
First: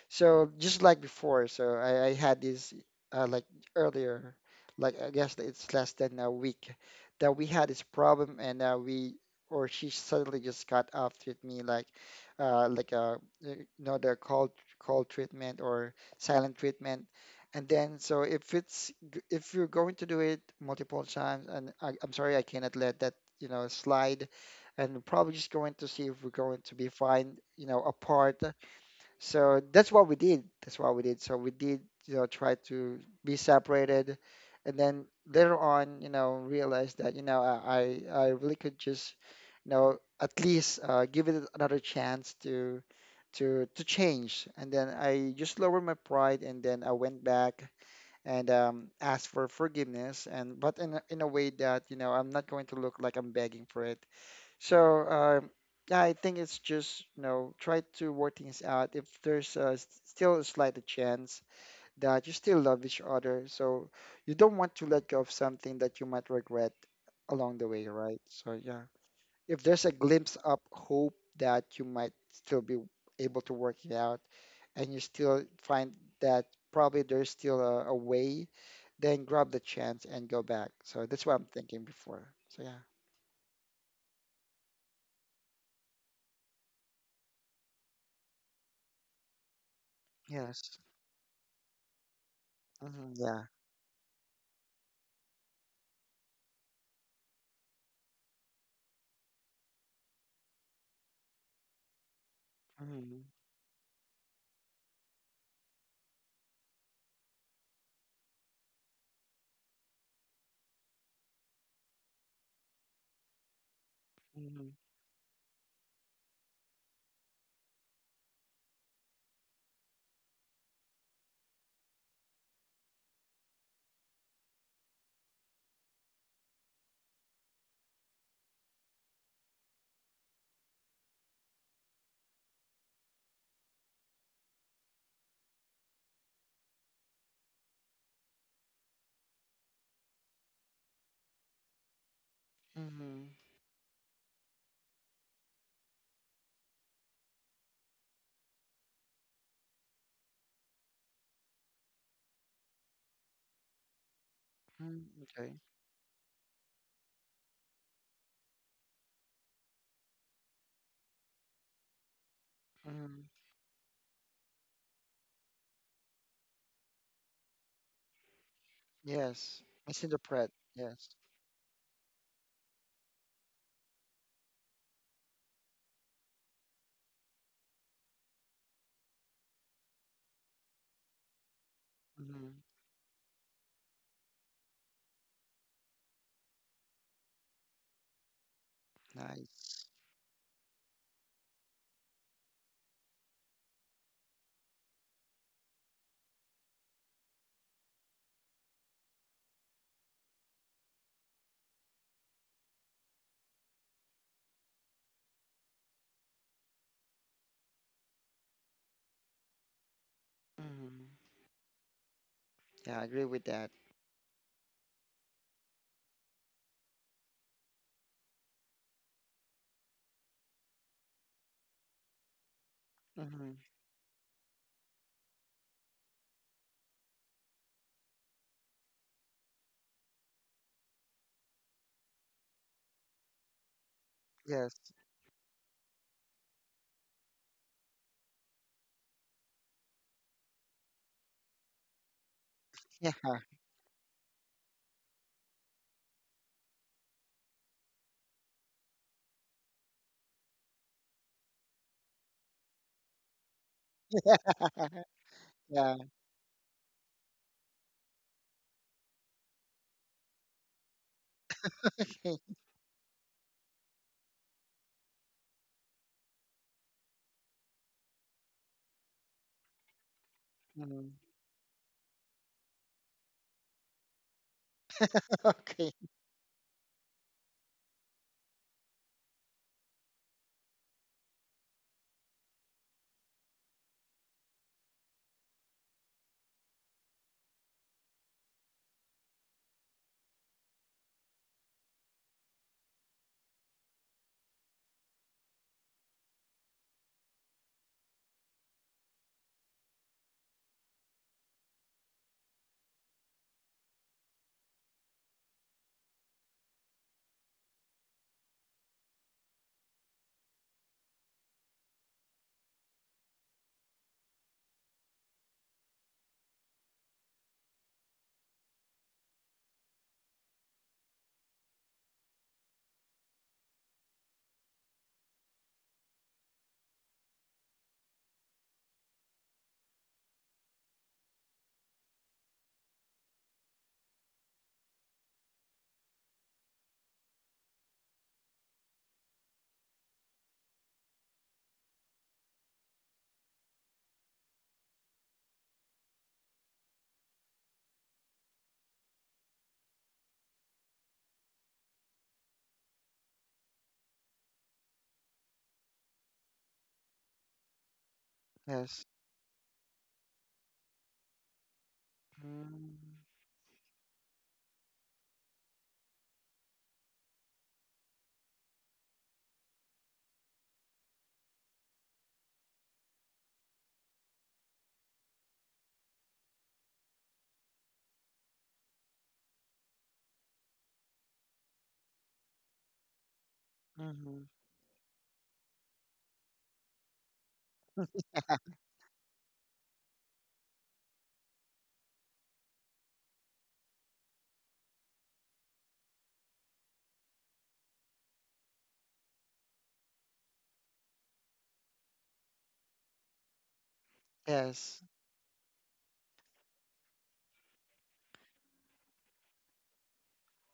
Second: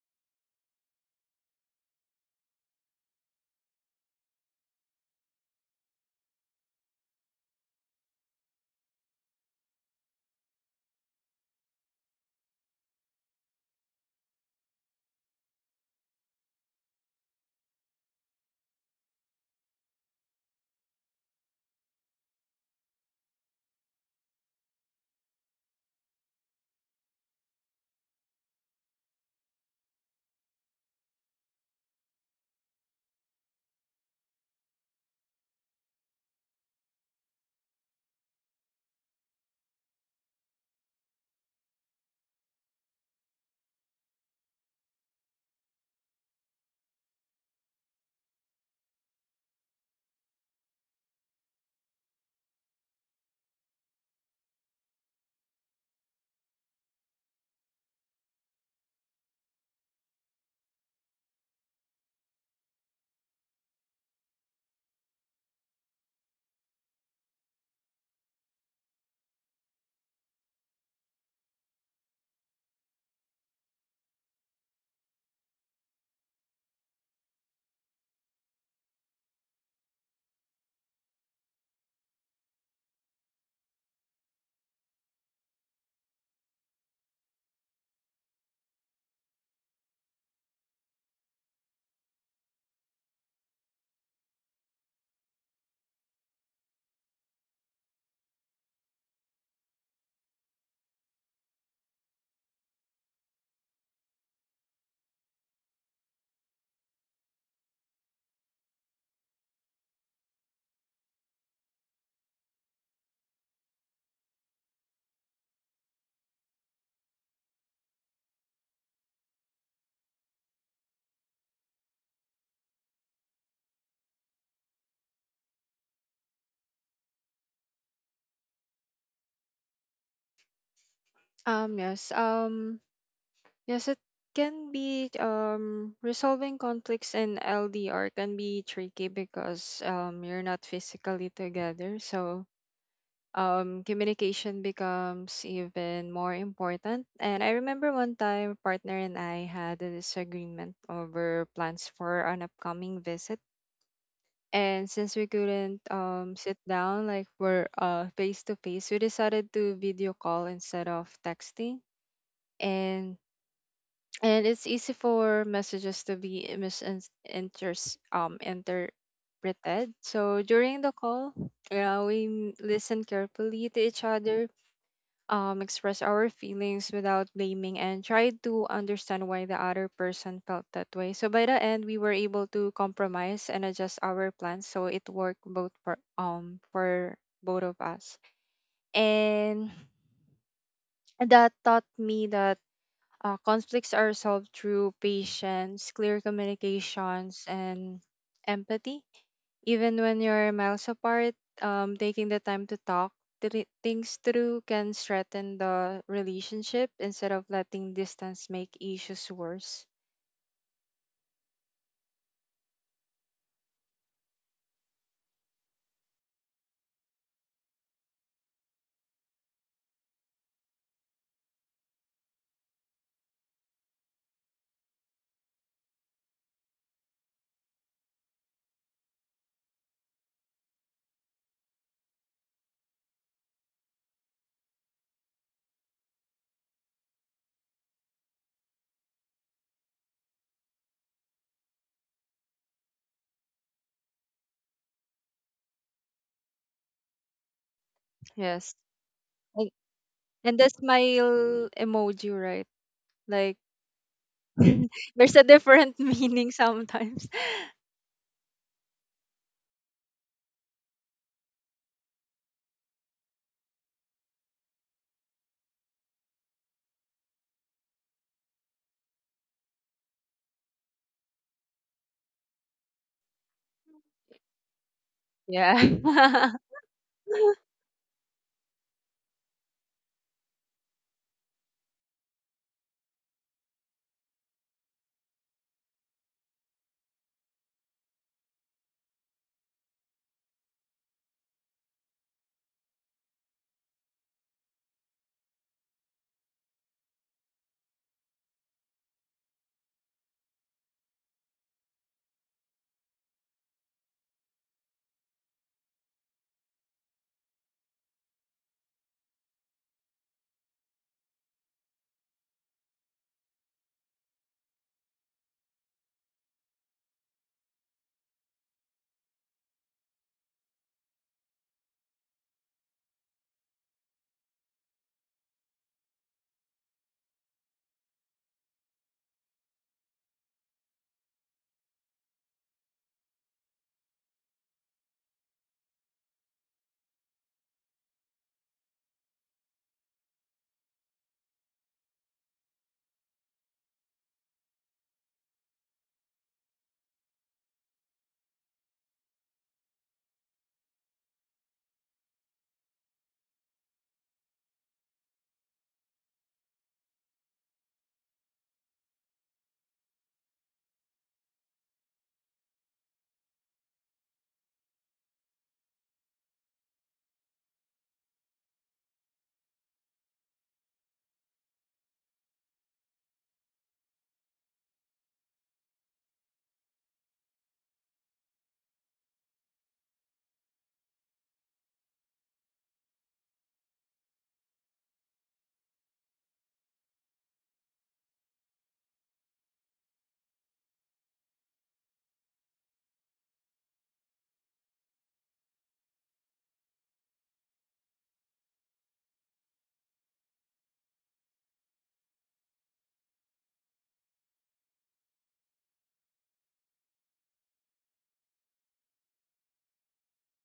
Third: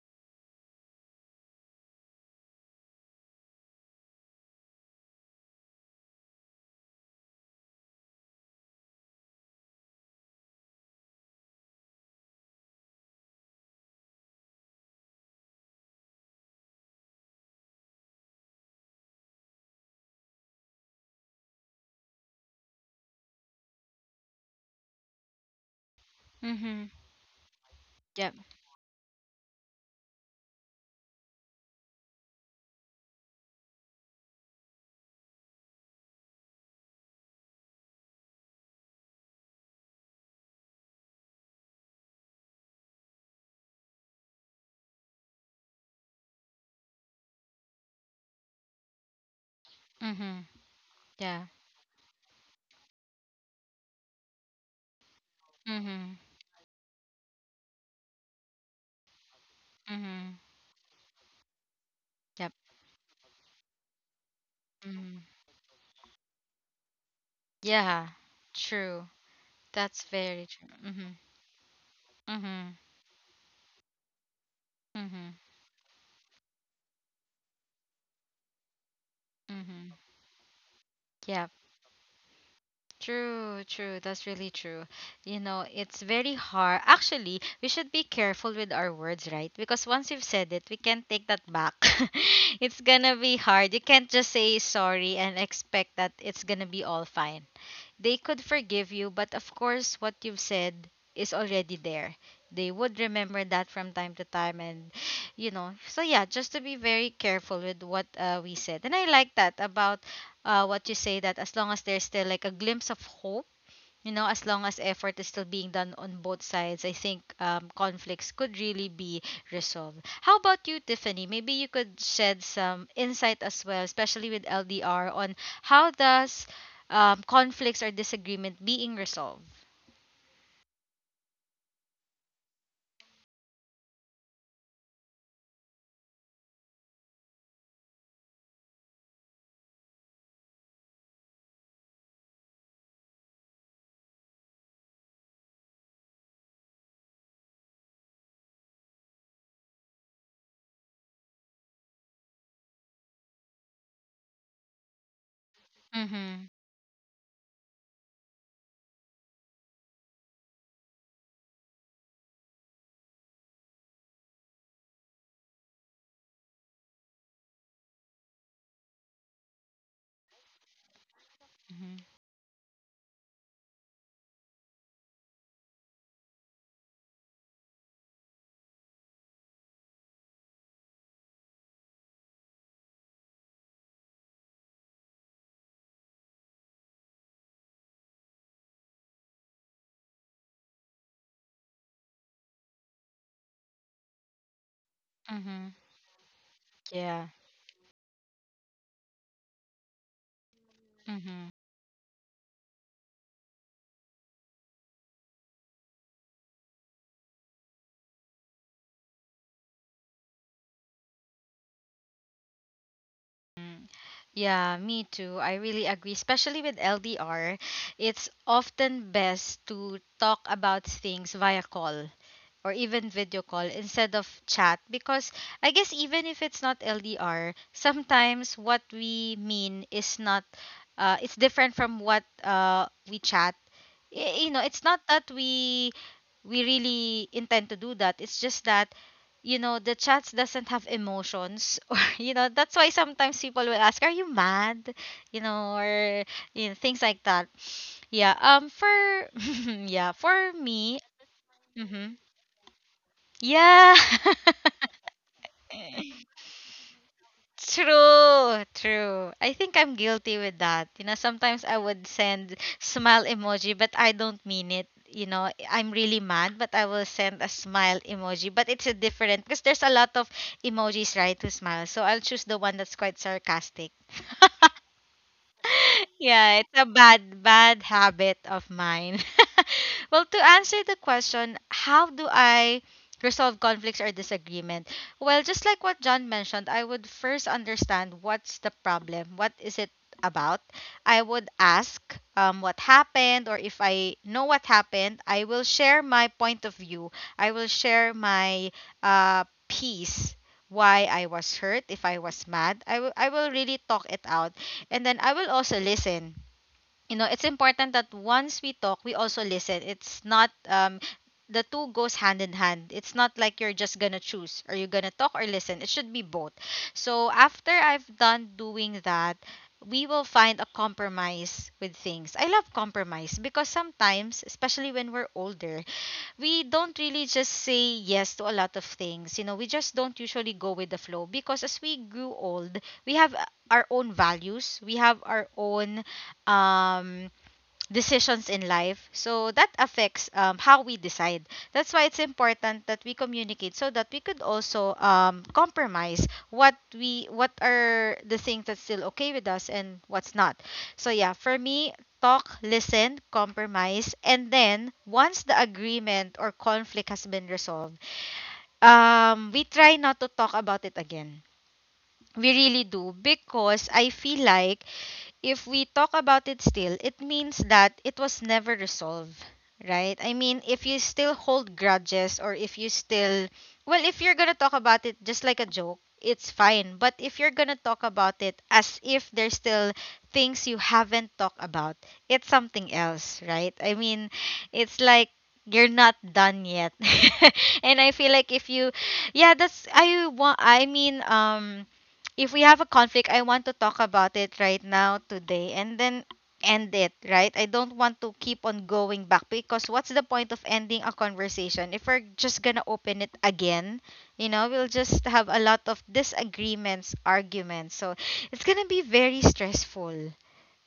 B: So just like before, so I had this like earlier, like I guess it's less than a week that we had this problem, and we or she suddenly just got off with me, like, uh, like uh, you know, the cold treatment, or silent treatment, and then so if it's g- if you're going to do it multiple times, and I'm sorry, I cannot let that, you know, slide, and we're probably just going to see if we're
A: Mm
B: going to
A: hmm.
B: be fine, you know,
A: Yep.
B: apart. So that's what we did. That's what we did. So we did, you know, try to be separated, and then later on, you know, realized that, you know, I really could just, you know, at least give it another chance to change. And then I just lowered my pride, and then I went back and asked for
A: Mm
B: forgiveness,
A: hmm.
B: and but in a
A: Yeah.
B: way that, you know, I'm not going to look like I'm begging for it. So yeah,
A: Mm-hmm.
B: I think it's just, you know, try to work things out. If there's
A: Mm-hmm.
B: still a slight chance that you
A: Yep.
B: still love each other, so you don't want to let
A: Mm-hmm.
B: go of something that you might regret along the way,
A: Yeah.
B: right? So yeah,
A: True.
B: if there's a
A: That's very
B: glimpse
A: true.
B: of
A: Mm-hmm.
B: hope that you might still
A: Mm-hmm.
B: be able to work it out, and you
A: Mm-hmm.
B: still find that probably there's still a way, then grab the
A: Mm-hmm.
B: chance and go back. So that's what
A: Yeah.
B: I'm thinking before. So yeah.
A: True, true. That's really true. You know, it's very hard. Actually, we should be careful with our words, right? Because once you've said it, we
B: Yes.
A: can't take that back. It's gonna
B: Mhm,
A: be
B: yeah.
A: hard. You can't just say sorry and expect that it's gonna be all fine. They could forgive you, but of course, what you've said is already there. They would
B: Mm-hmm.
A: remember that from time to time, and you know, so yeah, just to be very careful with what we said. And I like that about what you say, that as long as there's still like a glimpse of hope, you know, as long as
B: Mm-hmm.
A: effort is still being done on both sides, I think conflicts could really be resolved. How about you, Tiffany? Maybe you could shed some insight as well, especially with LDR, on how does conflicts or disagreement being resolved.
C: Um, yes. Um, Yes, it can be, resolving conflicts in LDR can be tricky because you're not physically together. So
B: Mm-hmm.
C: communication becomes even more important. And I remember one time a partner and I had a disagreement over plans for an upcoming visit. And
B: Hmm.
C: since we
B: Okay.
C: couldn't
A: Mm-hmm.
C: sit down like we're face to face, we decided to video call instead of texting. And
B: Mm-hmm.
C: and it's easy for messages to be misinterpreted
B: Yes.
C: interpreted, so
B: Misinterpret.
C: during the
B: Yes.
C: call,
A: Mm-hmm.
C: yeah, listen carefully to each other, express our feelings without blaming, and try to understand why the other person felt that way. So by the end, we were
B: Mm-hmm.
C: able to compromise and adjust our plans, so it worked both for both of us. And
B: Nice.
C: that taught me that conflicts are solved through
A: Mm-hmm.
C: patience, clear
A: Yeah.
C: communications, and empathy. Even when you're miles
A: Mm-hmm.
C: apart, taking the time to talk things through can strengthen the relationship instead of letting distance make issues worse.
B: Mm-hmm. Yeah, I agree with that.
A: Mm. Yeah, me too. I really agree, especially with LDR. It's often best to talk about things via call or even video
B: Mm-hmm.
A: call instead of chat, because I guess even if it's not LDR, sometimes what we mean is not it's different from what we chat. Y- You know, it's
B: Yes.
A: not that we really intend to do that. It's just that you know, the chat doesn't have emotions or you know, that's why
B: Yeah.
A: sometimes people will ask, are you mad, you know, or you know, things like that. Yeah.
C: Yes.
A: For
C: And,
A: yeah for
C: and the
A: me
C: smile
A: hmm
C: emoji, right? Like,
A: yeah
C: there's a different
B: Yeah.
C: meaning sometimes.
A: True, true. I think I'm guilty with that. You know, sometimes I would
B: Okay.
A: send smile emoji, but I don't mean it. You know, I'm really mad, but I will send a smile emoji. But it's a different because there's a lot of emojis,
B: Mm-hmm.
A: right, to smile. So I'll choose the one that's quite sarcastic.
B: Okay.
A: yeah,
C: Yeah.
A: it's a bad, bad habit of mine. Well, to answer the question, how do I resolve conflicts or disagreement? Well, just like what John mentioned, I would first understand what's the problem, what is it about. I would ask what happened, or if I know what happened, I will share my point of view. I will share my piece. Why I was hurt, if I was mad, I will really talk it out, and then I will also listen. You know, it's important that once we talk, we also listen. It's not the two goes hand in hand. It's not like you're just gonna choose. Are you gonna talk or listen? It should be both. So after I've done doing that, we will find a compromise with things. I love compromise because sometimes, especially when we're older, we don't really just say yes to a lot of things. You know, we just don't usually go with the flow, because as we grew old, we have our own values, we have our own um decisions in life. So that affects how we decide. That's why it's important that we communicate, so that we could also compromise what are the things that's still okay with us and what's not. So yeah, for me, talk, listen, compromise, and then once the agreement or conflict has been resolved,
B: Yes.
A: we try not to talk about it again. We really do,
B: Mm-hmm.
A: because I feel like if we talk about it still, it means that it was never resolved, right? I mean, if you still hold grudges, or if you still, well, if you're gonna talk about it just like a joke, it's fine. But if you're gonna talk about it as if there's still things you haven't talked about, it's something else, right? I mean,
B: Mm-hmm.
A: it's like you're not done yet. And I feel like if you, yeah, that's, I want, I mean, if we have a conflict, I want to talk about it right now, today, and then end it, right? I don't want to keep on going back, because what's the point of ending a conversation if we're just gonna open it again? You know, we'll
B: Yes.
A: just have a lot of disagreements, arguments. So it's gonna be very stressful,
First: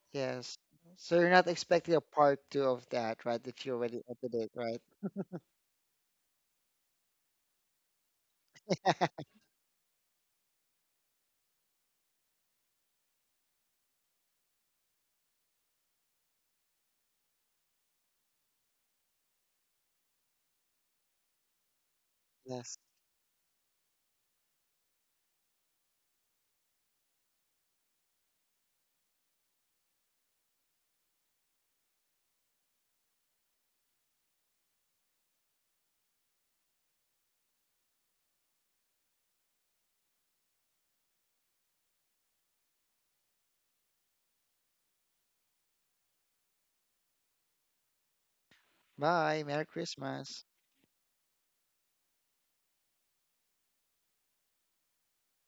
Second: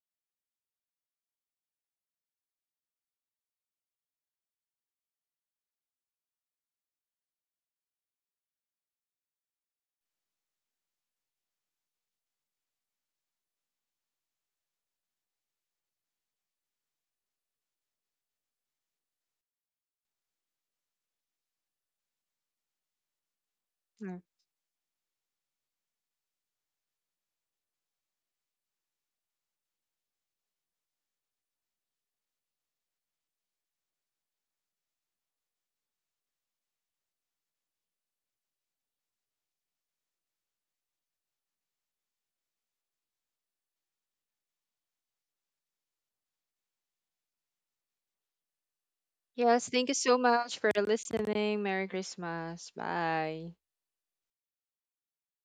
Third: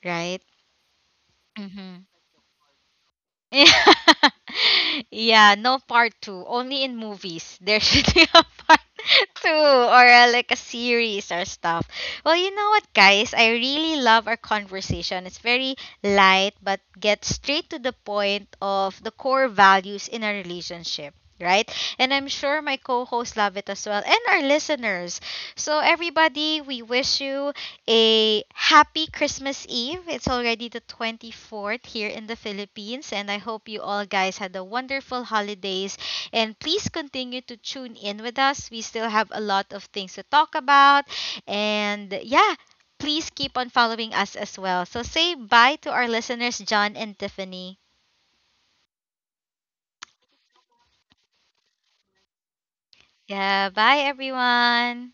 A: right?
B: Yes. So you're not expecting a
A: Mhm.
B: part two of that, right? If you already ended it, right?
A: Yeah, no part two. Only in movies. There should be a part two, or a, like a series or stuff. Well, you know what, guys? I really love our conversation. It's very light, but gets straight to the point of the core values in a relationship. Right? And I'm sure my
B: Yes.
A: co hosts love it as well, and
C: Mm.
A: our listeners. So, everybody, we wish you a happy Christmas Eve. It's already the 24th here in the Philippines, and I hope you all guys had a wonderful holidays. And please continue to tune in with us. We still have a lot of things to talk about. And yeah, please keep on following us as well. So say bye to our listeners, John and Tiffany.
B: Bye. Merry
C: Yes, thank you so
B: Christmas.
C: much for listening. Merry Christmas. Bye.
A: Yeah, bye everyone.